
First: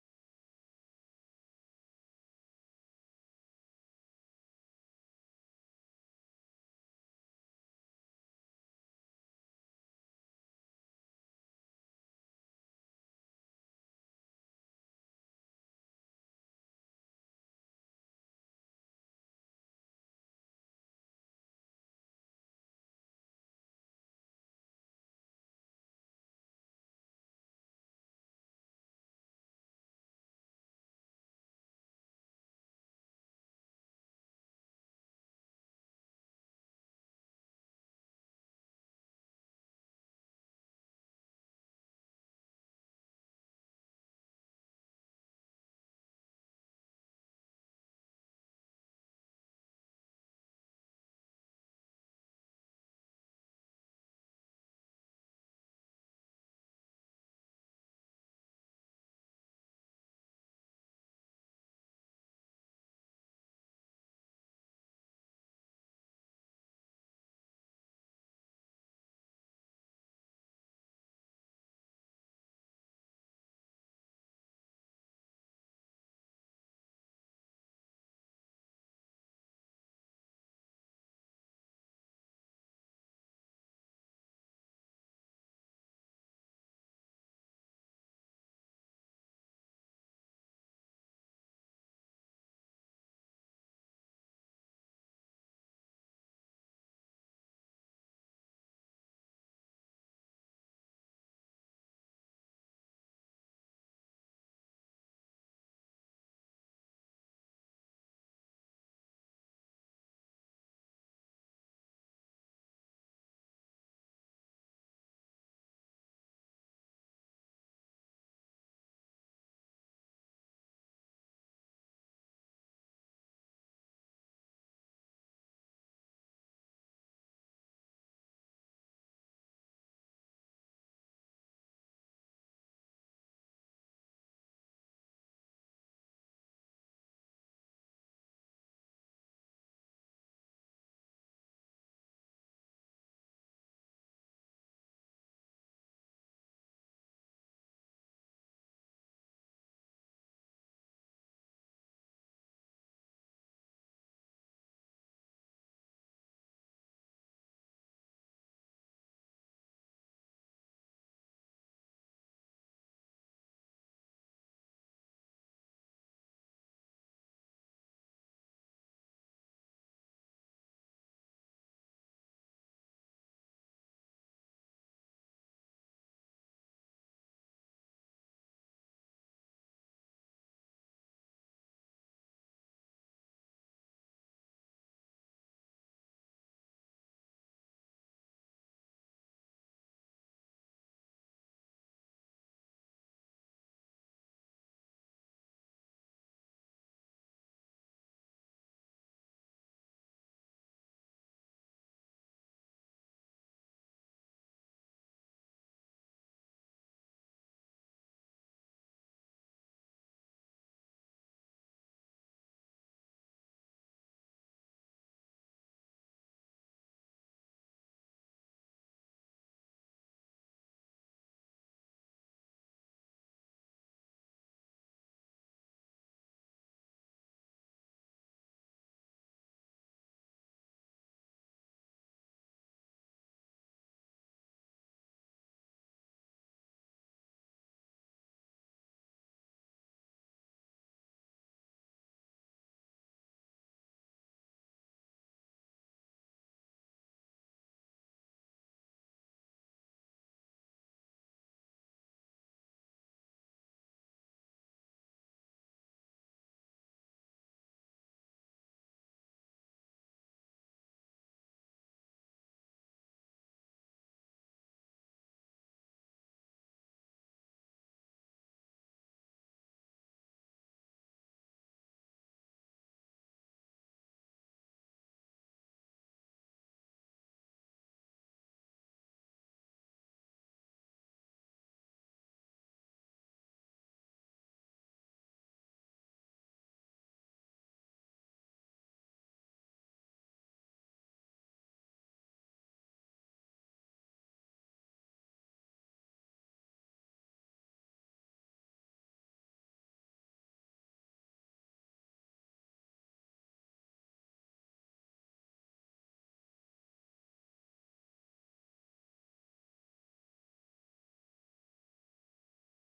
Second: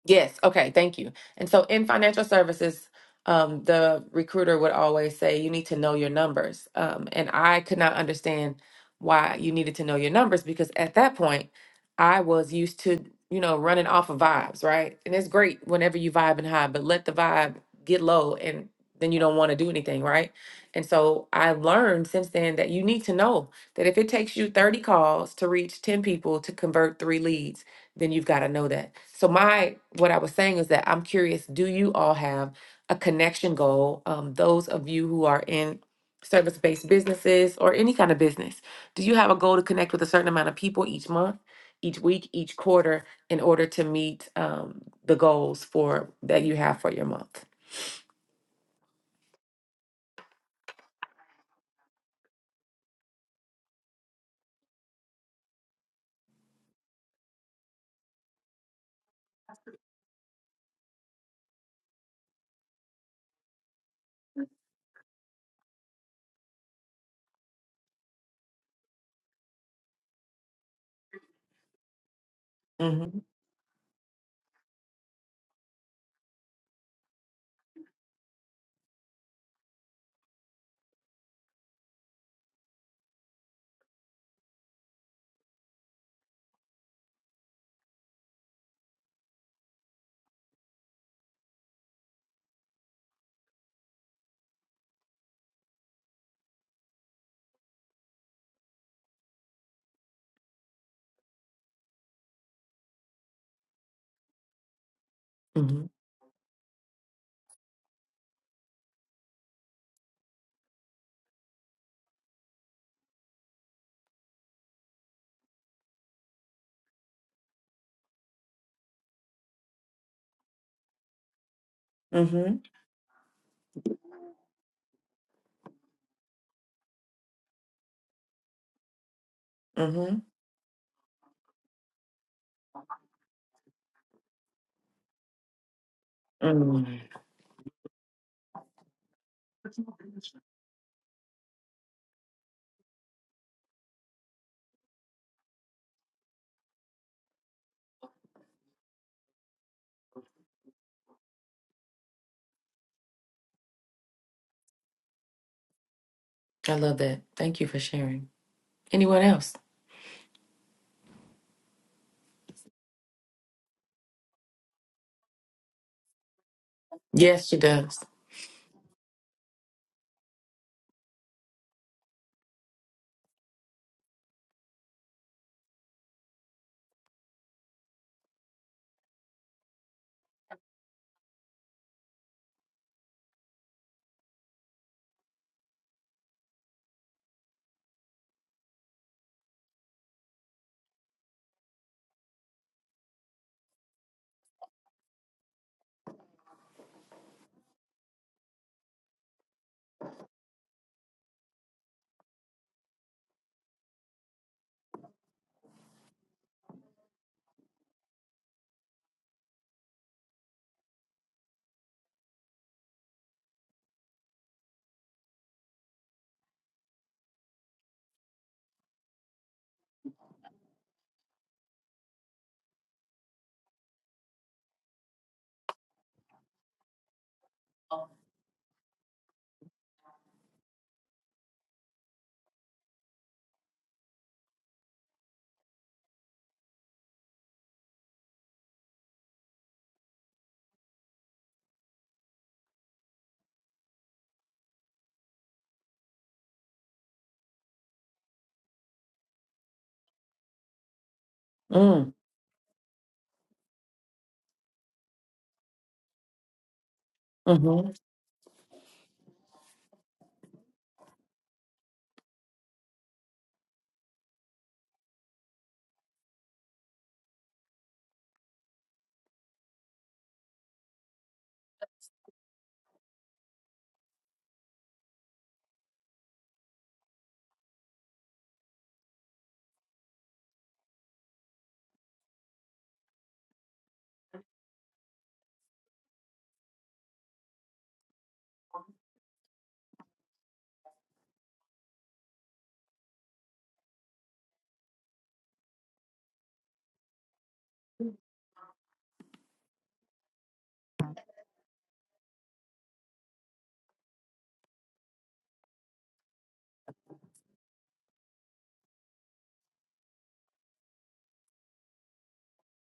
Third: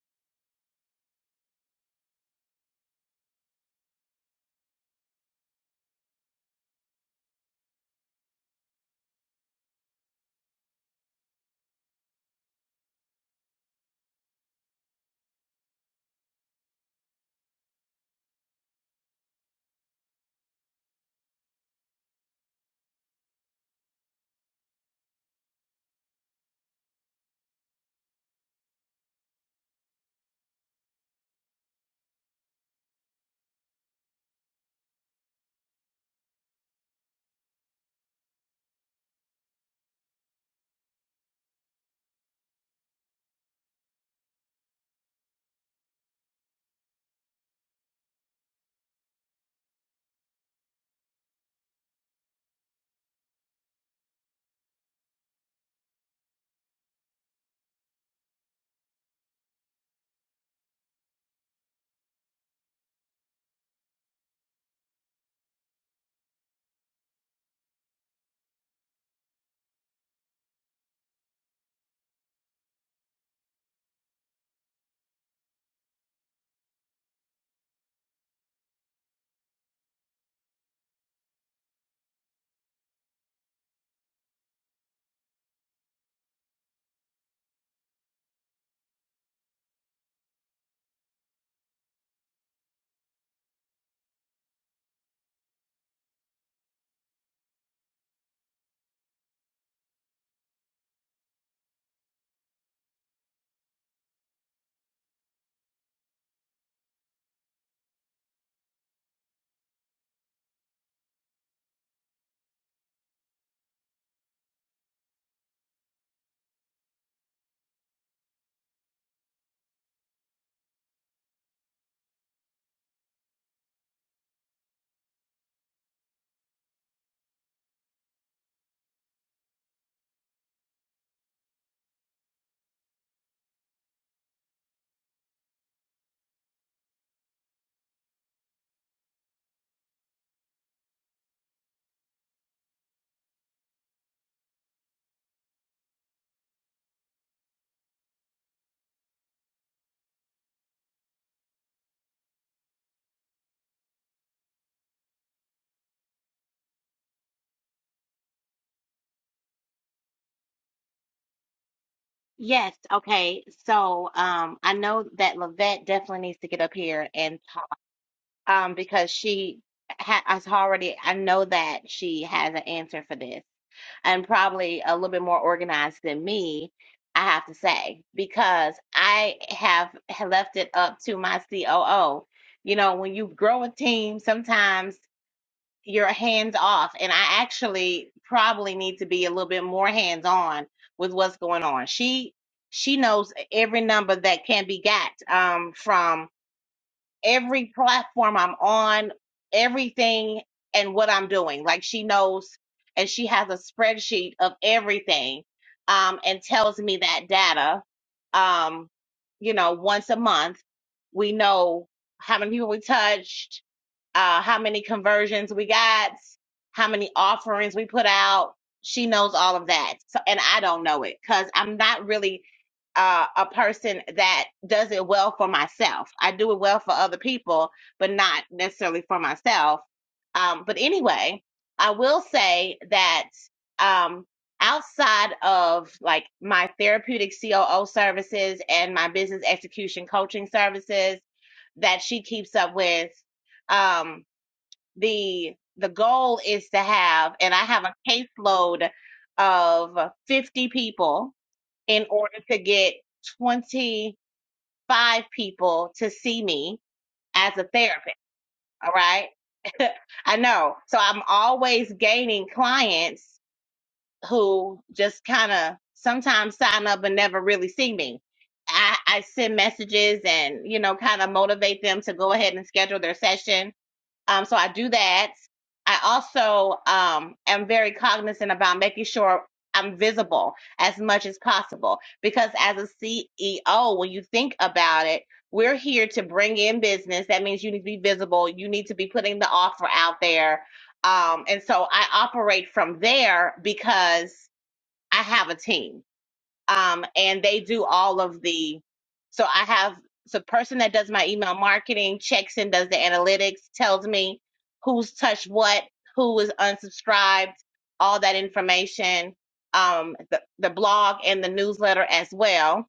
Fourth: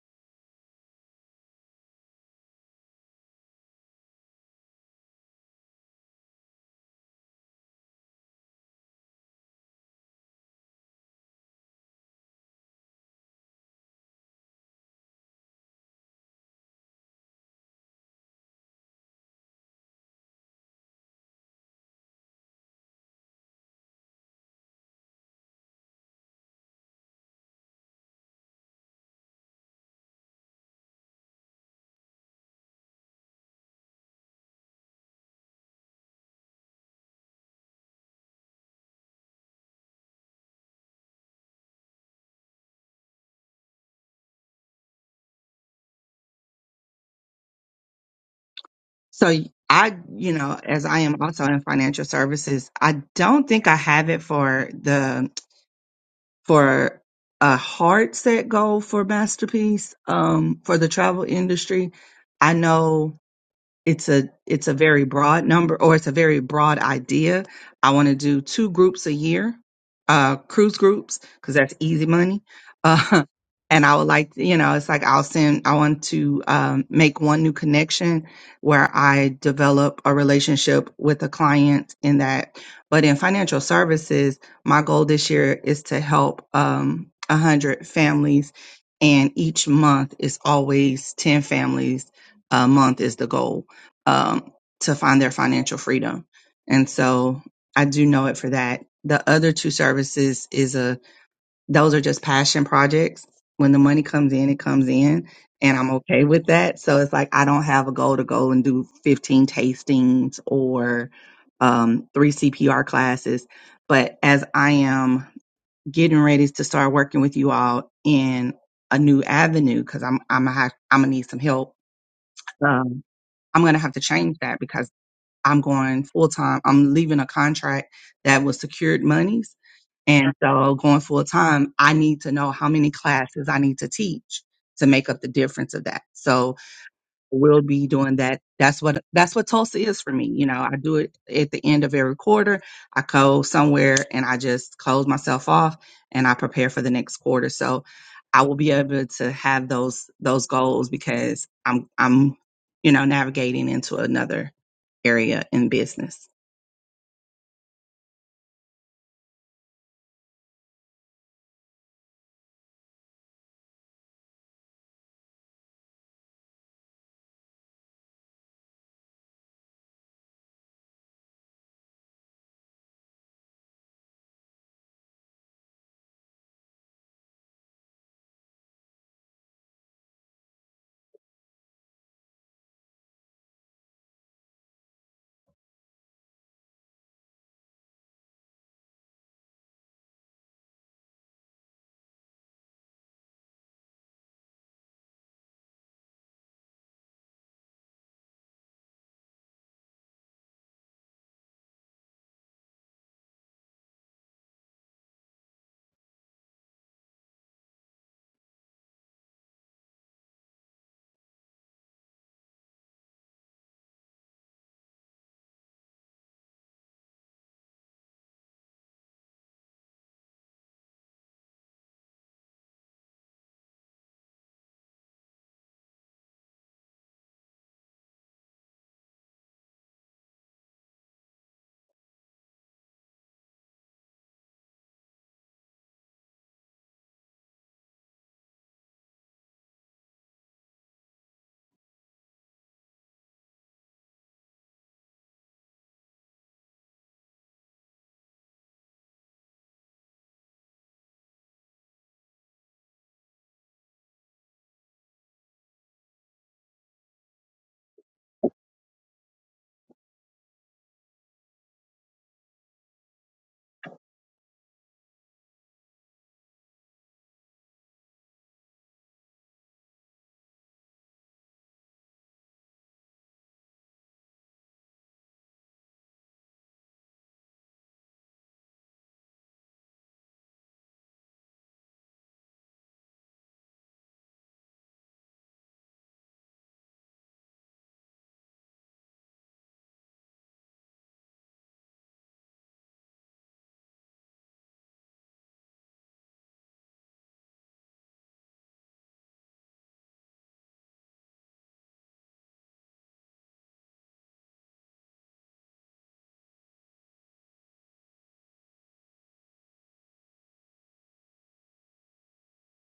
B: Yes. Okay. Thank you. And so in financial services, um, the recruiter would always say, you need to know your numbers. Um, and I could not understand why you needed to know your numbers because at that point, I was used to, you know, running off of vibes, right? And it's great whenever you vibe and high, but let the vibe get low and then you don't want to do anything, right? And so I learned since then that you need to know that if it takes you 30 calls to reach 10 people to convert three leads, then you've got to know that. So my what I was saying is that I'm curious, do you all have a connection goal? Um, those of you who are in service-based businesses or any kind of business, do you have a goal to connect with a certain amount of people each month, each week, each quarter in order to meet um, the goals for that you have for your month?
A: So y- I, you know, as I am also in financial services, I don't think I have it for the for a hard set goal for masterpiece um, for the travel industry. I know it's a it's a very broad number or it's a very broad idea. I want to do two groups a year, uh, cruise groups because that's easy money.
B: Mm-hmm.
A: Uh, and I would like you know it's like I'll send I want to um, make one new connection where I develop a relationship with a client in that. But in financial services, my goal this year is to help um, a hundred families, and each month is always ten families a month is the goal um, to find their financial freedom. And so I do know it for that. The other two services is a, those are just passion projects. When the money comes in, it comes in and
B: Mm-hmm.
A: I'm okay with that. So it's like, I don't have a goal to go and do 15 tastings or, um, three CPR classes. But as I am getting ready to start working with you all in a new avenue, cause I'm, I'm, gonna have- I'm gonna need some help.
B: Mm-hmm.
A: Um, I'm gonna have to change that because I'm going full time. I'm leaving a contract that was secured monies.
B: Mm-hmm.
A: And so going full time, I need to know how many classes I need to teach to make up the difference of that. So
B: Mm.
A: will be doing that. That's what that's what Tulsa is for me. You know, I do it at the end of every quarter. I go somewhere and I just close myself off and I prepare for the next quarter. So I will be able to have those those goals because I'm I'm you know navigating into another area in business.
B: I love that. Thank you for sharing. Anyone else?
C: Yes, okay. So, um, I know that Lavette definitely needs to get up here and
B: Yes, she
C: talk,
B: does.
C: um, because she ha has already, I know that she has an answer for this and probably a little bit more organized than me, I have to say, because I have left it up to my COO. You know, when you grow a team, sometimes. you're hands off and i actually probably need to be a little bit more hands on with what's going on she she knows every number that can be got um from every platform i'm on everything and what i'm doing like she knows and she has a spreadsheet of everything um and tells me that data um you know once a month we know how many people we touched uh, how many conversions we got, how many offerings we put out. She knows all of that. So, and I don't know it because I'm not really uh, a person that does it well for myself. I do it well for other people, but not necessarily for myself. Um, but anyway, I will say that um, outside of like my therapeutic COO services and my business execution coaching services that she keeps up with, um, the the goal is to have and i have a caseload of 50 people in
B: Mm,
C: order to get 25 people to see me as a
B: mm-hmm.
C: therapist all right i know so i'm always gaining clients who just kind of sometimes sign up and never really see me I, I send messages and you know kind of motivate them to go ahead and schedule their session Um, so I do that. I also um, am very cognizant about making sure I'm visible as much as possible because as a CEO, when you think about it, we're here to bring in business. That means you need to be visible. You need to be putting the offer out there. Um, and so I operate from there because I have a team um, and they do all of the. So I have the person that does my email marketing checks and does the analytics, tells me who's touched what, who is unsubscribed, all that information, um, the the blog and the newsletter as well.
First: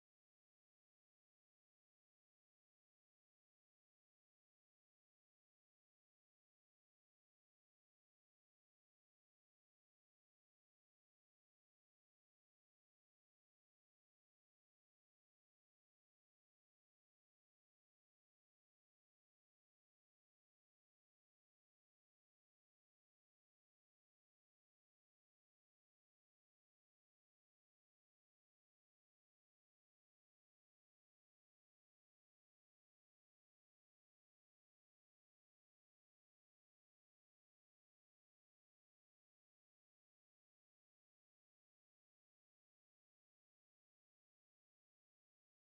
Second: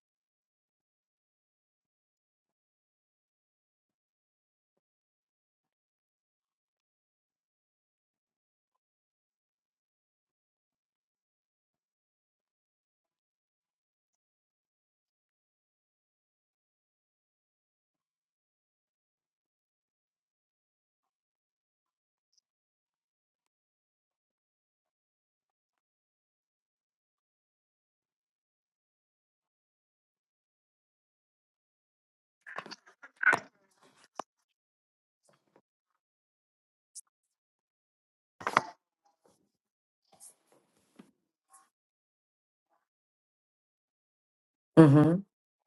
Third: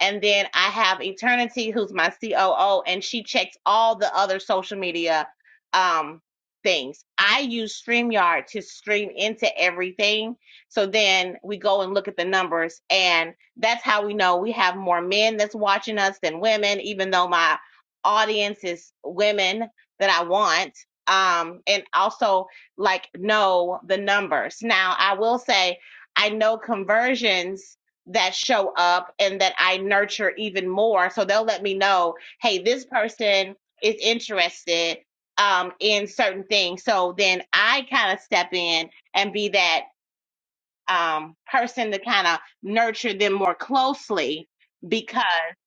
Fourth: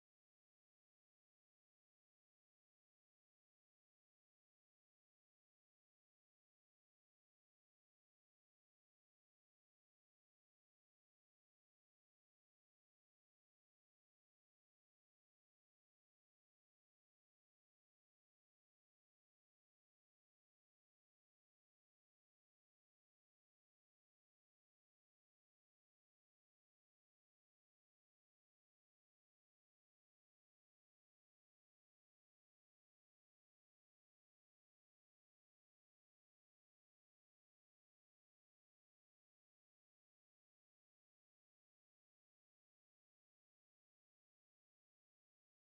C: And then I have Eternity, who's my COO, and she checks all the other social media um, things. I use StreamYard to stream into everything so then we go and look at the numbers, and that's how we know we have more men that's watching us than women, even though my audience is women that I want. Um, and also like know the numbers. Now, I will say I know conversions that show up and that I nurture even more. So they'll let me know, hey, this person is interested um in certain things. So then I kind of step in and be that um, person to kind of nurture them more closely
B: Mm-hmm.
C: because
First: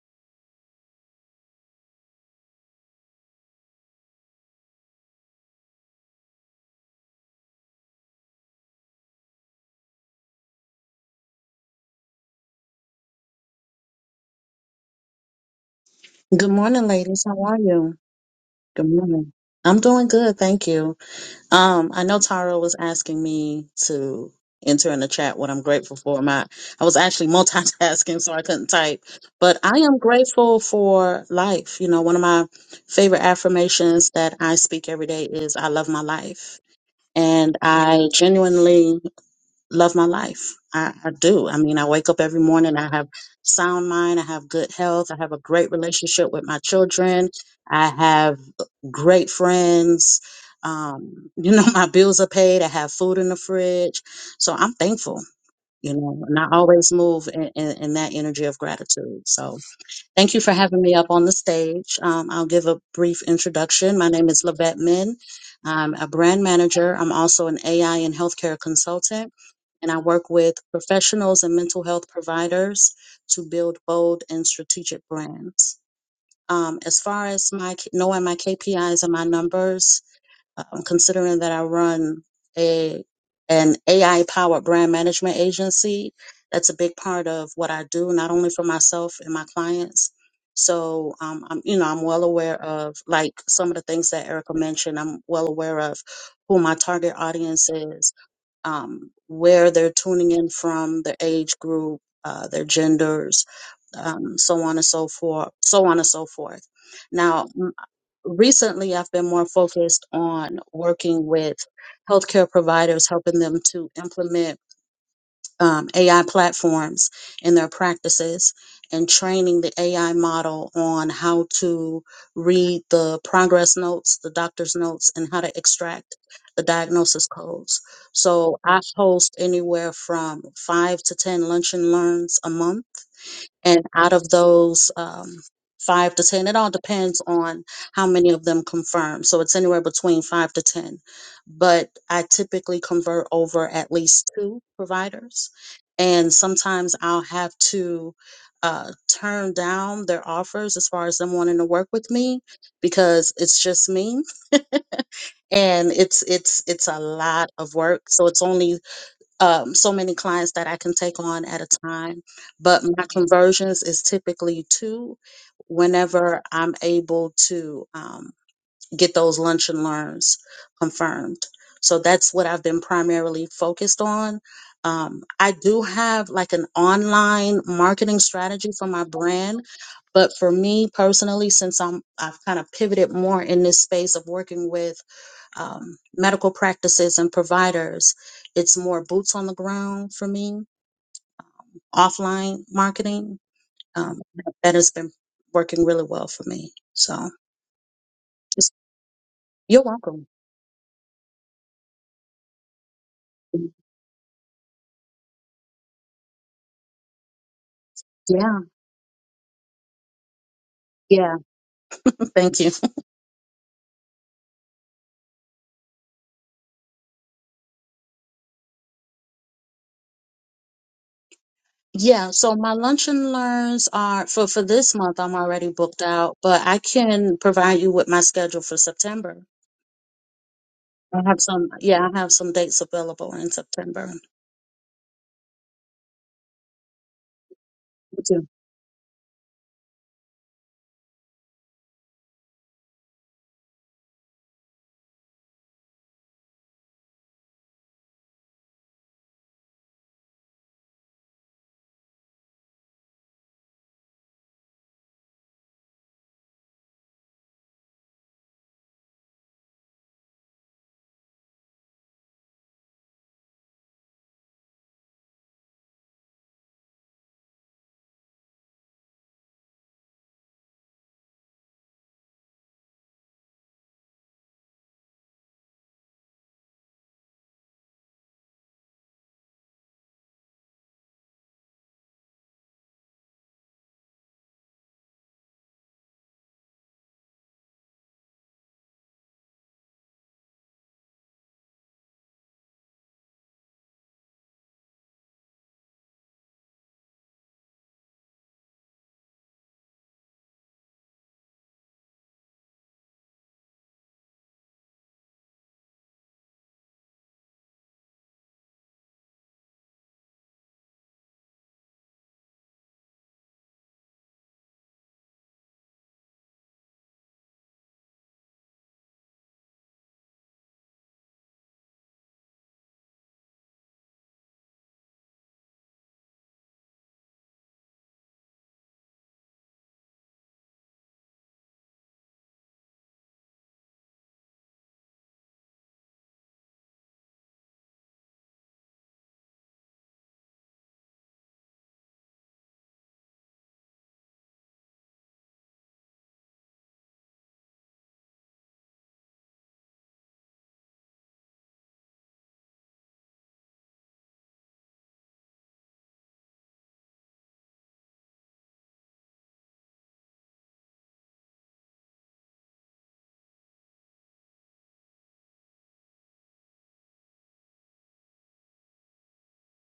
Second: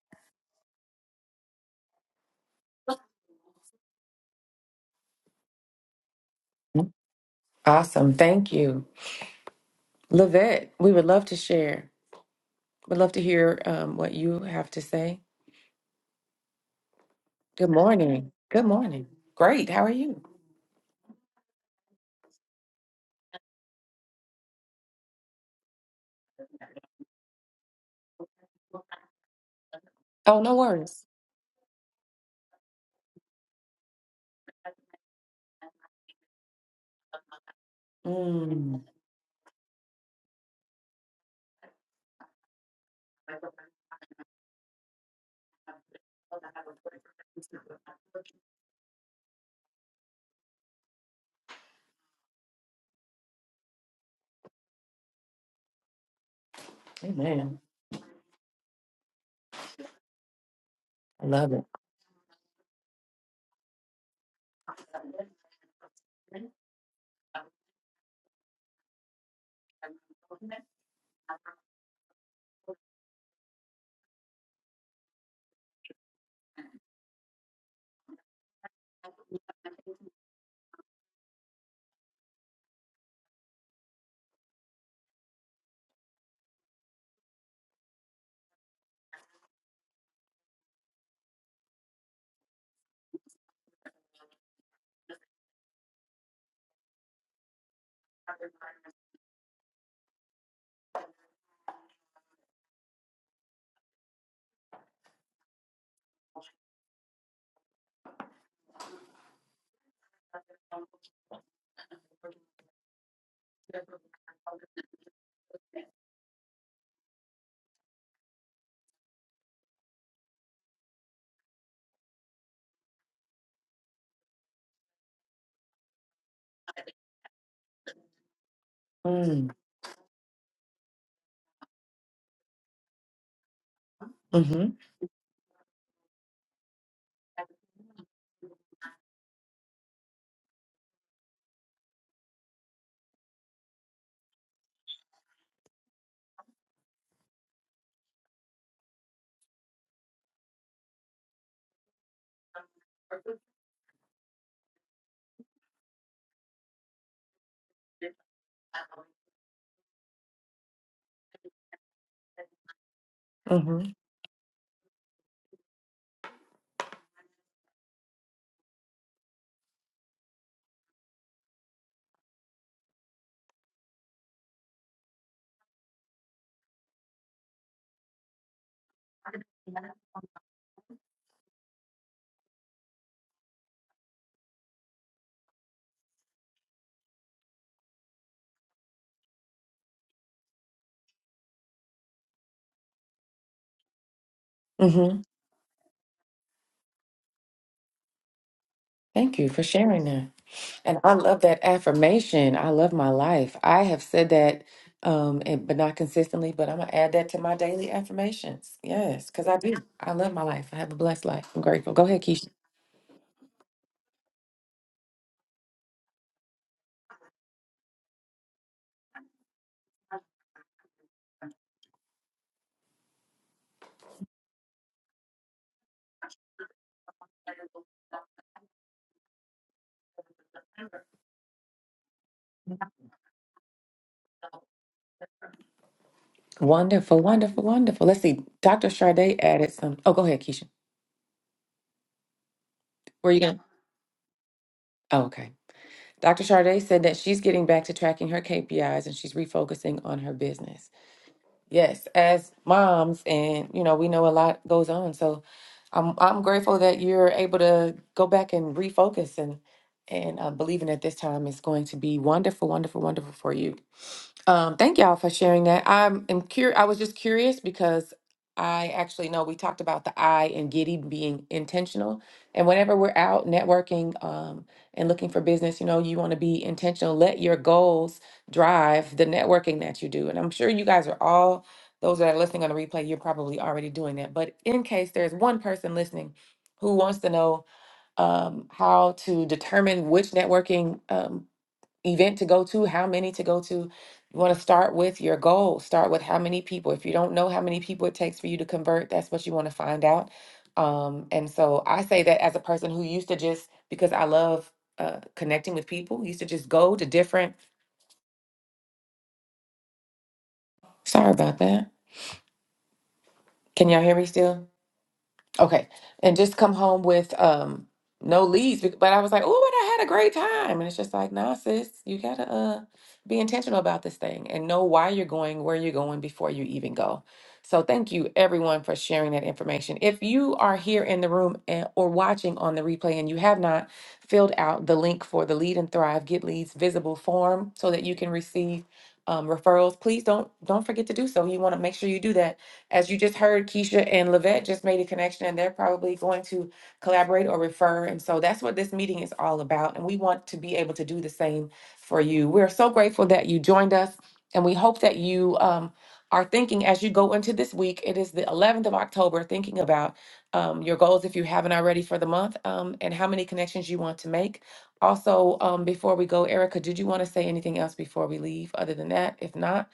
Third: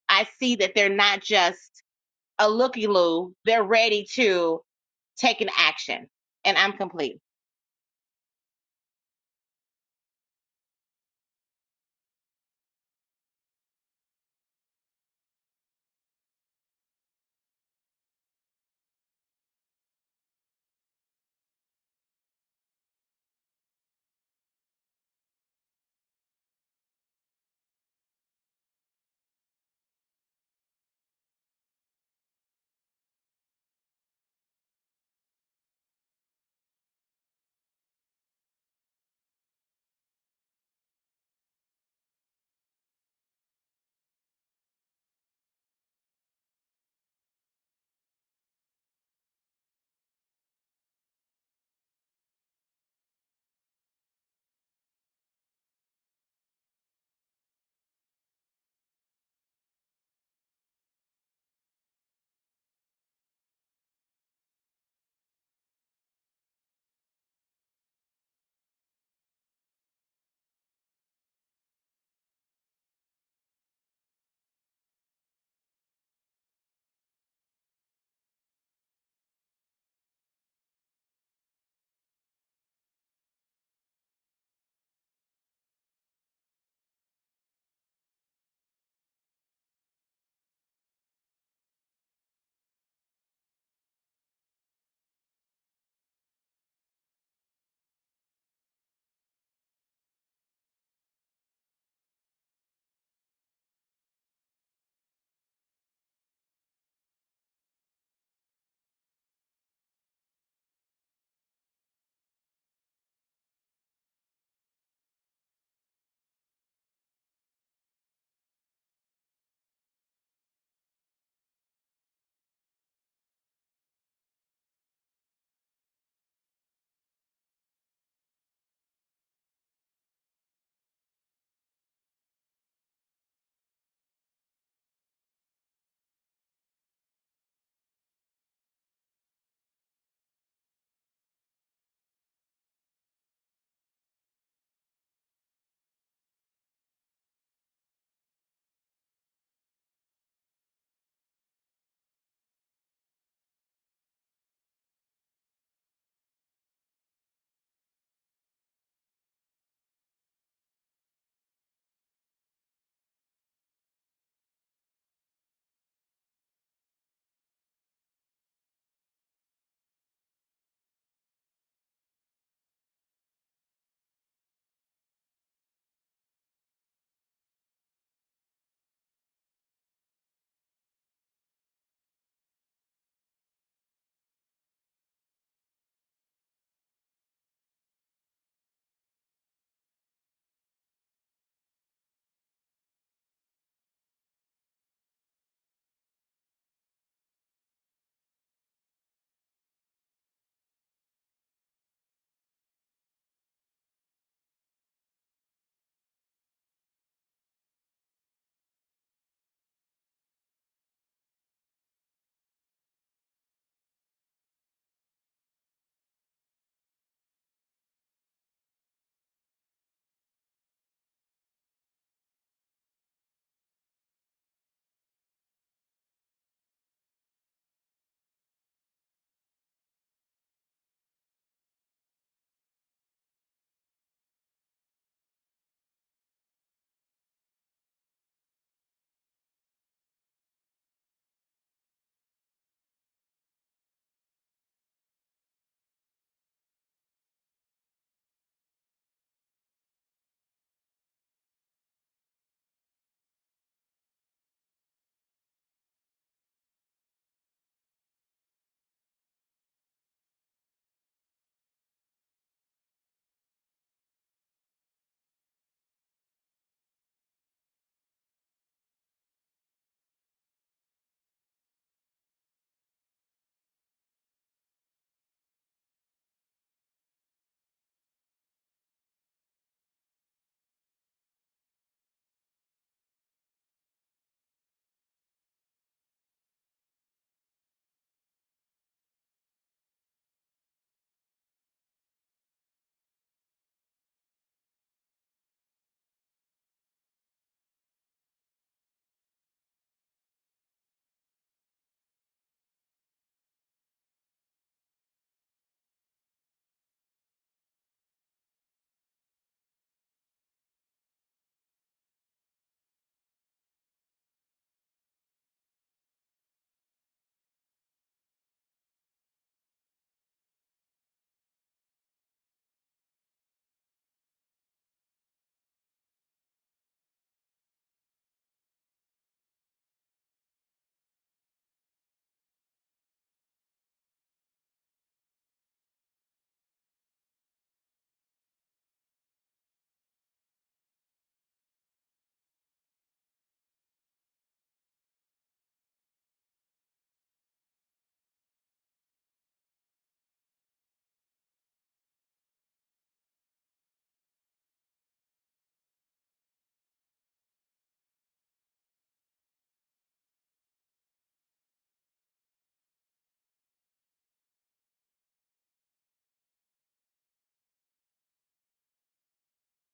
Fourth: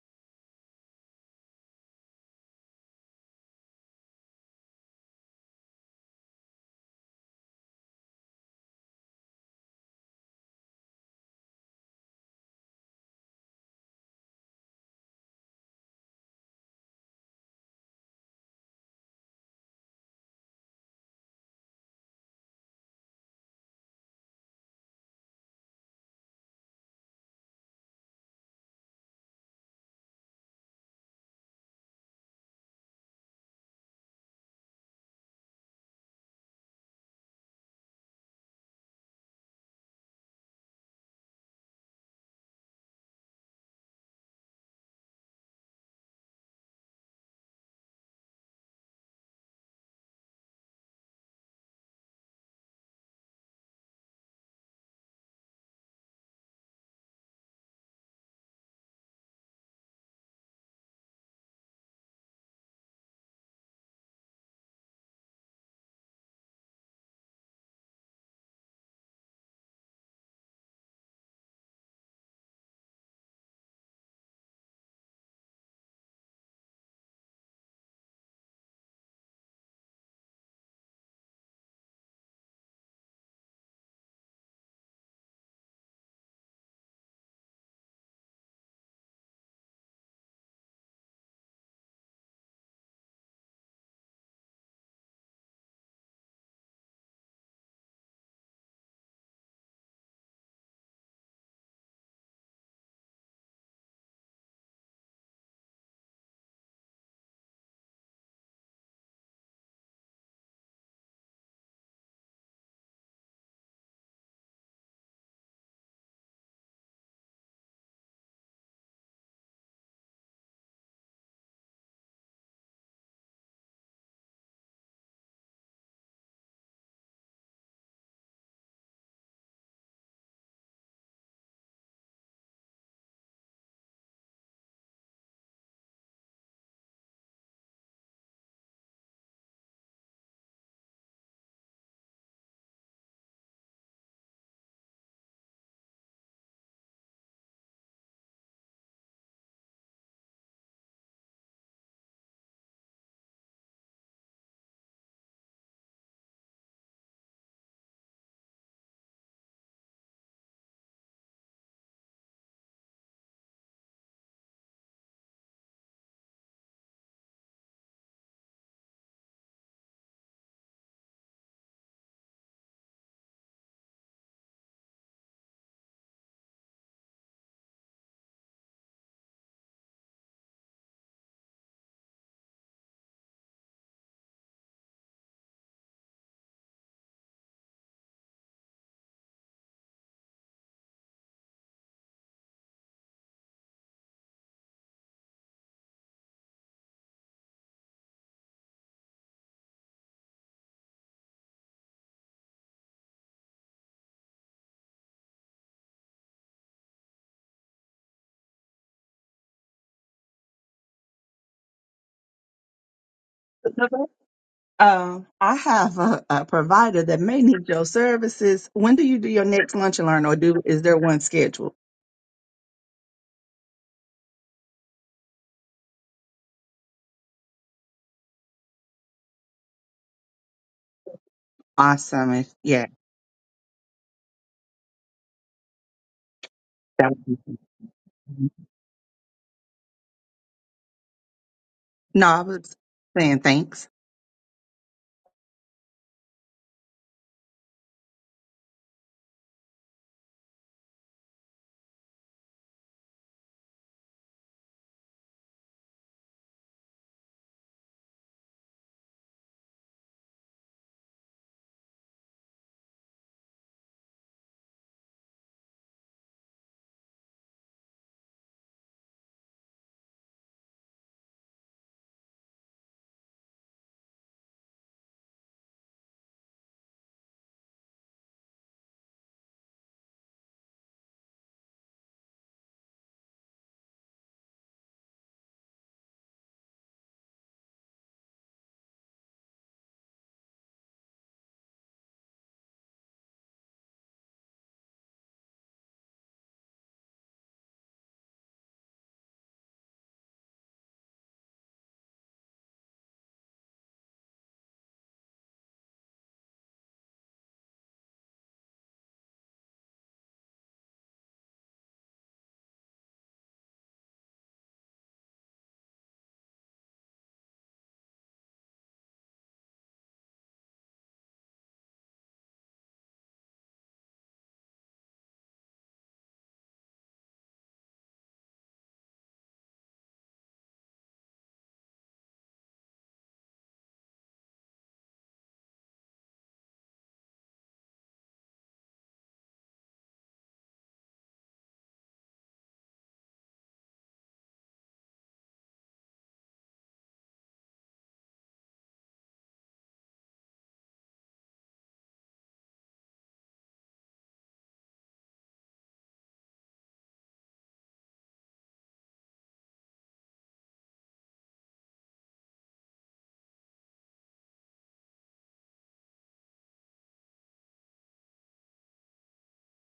C: I see that they're not just a looky loo, they're ready to take an action. And I'm complete.
B: Awesome. Thank you. Lavette, we would love to share. We'd love to hear um, what you have to say.
D: Good morning, ladies. How are
B: Good
D: you?
B: morning. Good
D: Good
B: morning.
D: morning.
B: Great.
D: I'm
B: How are
D: doing
B: you?
D: good, thank you. Um, I know Tara was asking me to enter in the chat what I'm grateful for. My I was actually multitasking, so I couldn't type. But I am
B: Oh, no
D: grateful
B: worries.
D: for life. You know, one of my favorite affirmations that I speak every day is I love my life. And I
B: Mm,
D: genuinely love my life. I, I do. I mean, I wake up every morning. I have sound mind. I have good health. I have a great relationship with my children. I have great friends. Um, you know, my bills are paid. I have food in the fridge. So I'm thankful, you know, and I always move in,
B: amen.
D: in, in that energy of gratitude. So, Thank you for having me up on
B: I
D: the
B: love it.
D: stage. Um, I'll give a brief introduction. My name is Lavette Min. I'm a brand manager. I'm also an AI and healthcare consultant, and I work with professionals and mental health providers to build bold and strategic brands. Um, as far as my knowing my KPIs and my numbers, um, considering that I run a an AI powered brand management agency, that's a big part of what I do, not only for myself and my clients. So, um, I'm, you know, I'm well aware of like some of the things that Erica mentioned. I'm well aware of who my target audience is, um, where they're tuning in from, their age group, uh, their genders, um, so on and so forth, so on and so forth. Now, recently I've been more focused on working with healthcare providers, helping them to implement um, AI platforms in their practices and training the AI model on how to read the progress notes, the doctor's notes, and how to extract the diagnosis codes. So I host
B: Mm,
D: anywhere from five to 10 lunch and learns a month and out of
B: mm-hmm.
D: those um, five to ten it all depends on how many of them confirm so it's anywhere between five to ten but i typically convert over at least two providers and sometimes i'll have to uh, turn down their offers as far as them wanting to work with me because it's just me and it's it's it's a lot of work so it's only um, so many clients that I can take on at a time. But my
B: Mm-hmm.
D: conversions is typically two whenever I'm able to um, get those lunch and learns confirmed. So that's what I've been primarily focused on. Um, I do have like an online marketing strategy for my brand, but for me personally, since I'm I've kind of pivoted more in this space of working with um, medical practices and providers, it's more boots on the ground for me, offline marketing. Um, that has been
B: Mm-hmm.
D: working really well for me. So just,
B: Thank you for
D: you're
B: sharing
D: welcome.
B: that. And I love that affirmation. I love my life. I have said that, um, and, but not consistently, but I'm gonna add that to my daily
D: Yeah,
B: affirmations. Yes, because I do. I love my life. I have a blessed
D: yeah.
B: life. I'm grateful. Go ahead, Keisha.
D: Thank you.
A: Um, I have a, a provider that may need your services. When do you do your next lunch and learn, or do is there one scheduled?
D: Yeah, so my lunch and learns are for for this month. I'm already booked out, but I can provide you with my schedule for September. I have some, yeah, I have
A: Awesome.
D: some
A: If,
D: dates
A: yeah.
D: available in September.
A: that-
B: Wonderful, wonderful, wonderful. Let's
D: You
B: see.
D: too.
B: Dr. Sade added some. Oh, go ahead, Keisha.
A: No, I was
B: Where you
A: saying
B: going?
A: thanks.
B: Oh, okay. Dr. Sade said that she's getting back to tracking her KPIs and she's refocusing on her business. Yes, as moms, and you know, we know a lot goes on. So I'm I'm grateful that you're able to go back and refocus and and uh, believing that this time is going to be wonderful, wonderful, wonderful for you. Um, thank y'all for sharing that. I'm am cur- I was just curious because I actually know we talked about the I and Giddy being intentional, and whenever we're out networking um, and looking for business, you know, you want to be intentional. Let your goals drive the networking that you do. And I'm sure you guys are all, those that are listening on the replay, you're probably already doing that. But in case there's one person listening who wants to know um, how to determine which networking um, event to go to, how many to go to, you want to start with your goal. Start with how many people. If you don't know how many people it takes for you to convert, that's what you want to find out. Um, and so I say that as a person who used to just, because I love uh, connecting with people, used to just go to different, sorry about that Can y'all hear me still? Okay. And just come home with um no leads. bec- But I was like, oh, but I had a great time. And it's just like, nah, sis, you gotta uh be intentional about this thing and know why you're going, where you're going before you even go. So thank you everyone for sharing that information. If you are here in the room and, or watching on the replay and you have not filled out the link for the Lead and Thrive Get Leads visible form so that you can receive um, referrals, please don't don't forget to do so. You want to make sure you do that as you just heard, Keisha and Lavette just made a connection and they're probably going to collaborate or refer. And so that's what this meeting is all about. And we want to be able to do the same for you. We're so grateful that you joined us and we hope that you um, are thinking as you go into this week. It is the 11th of October, thinking about um, your goals if you haven't already for the month um, and how many connections you want to make. Also, um, before we go, Erica, did you want to say anything else before we leave other than that? If not,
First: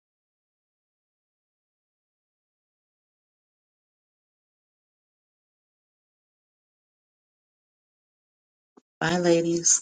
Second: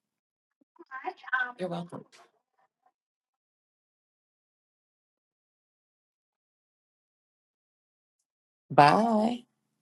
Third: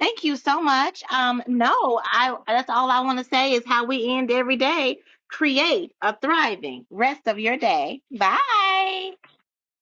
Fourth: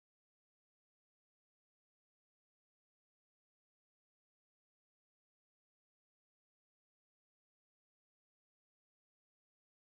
C: Thank you so much. Um,
B: you're
C: no,
B: welcome.
C: I that's all I want to say is how we end every day. Create a thriving rest of your day. Bye.
D: Bye,
B: Bye.
D: ladies.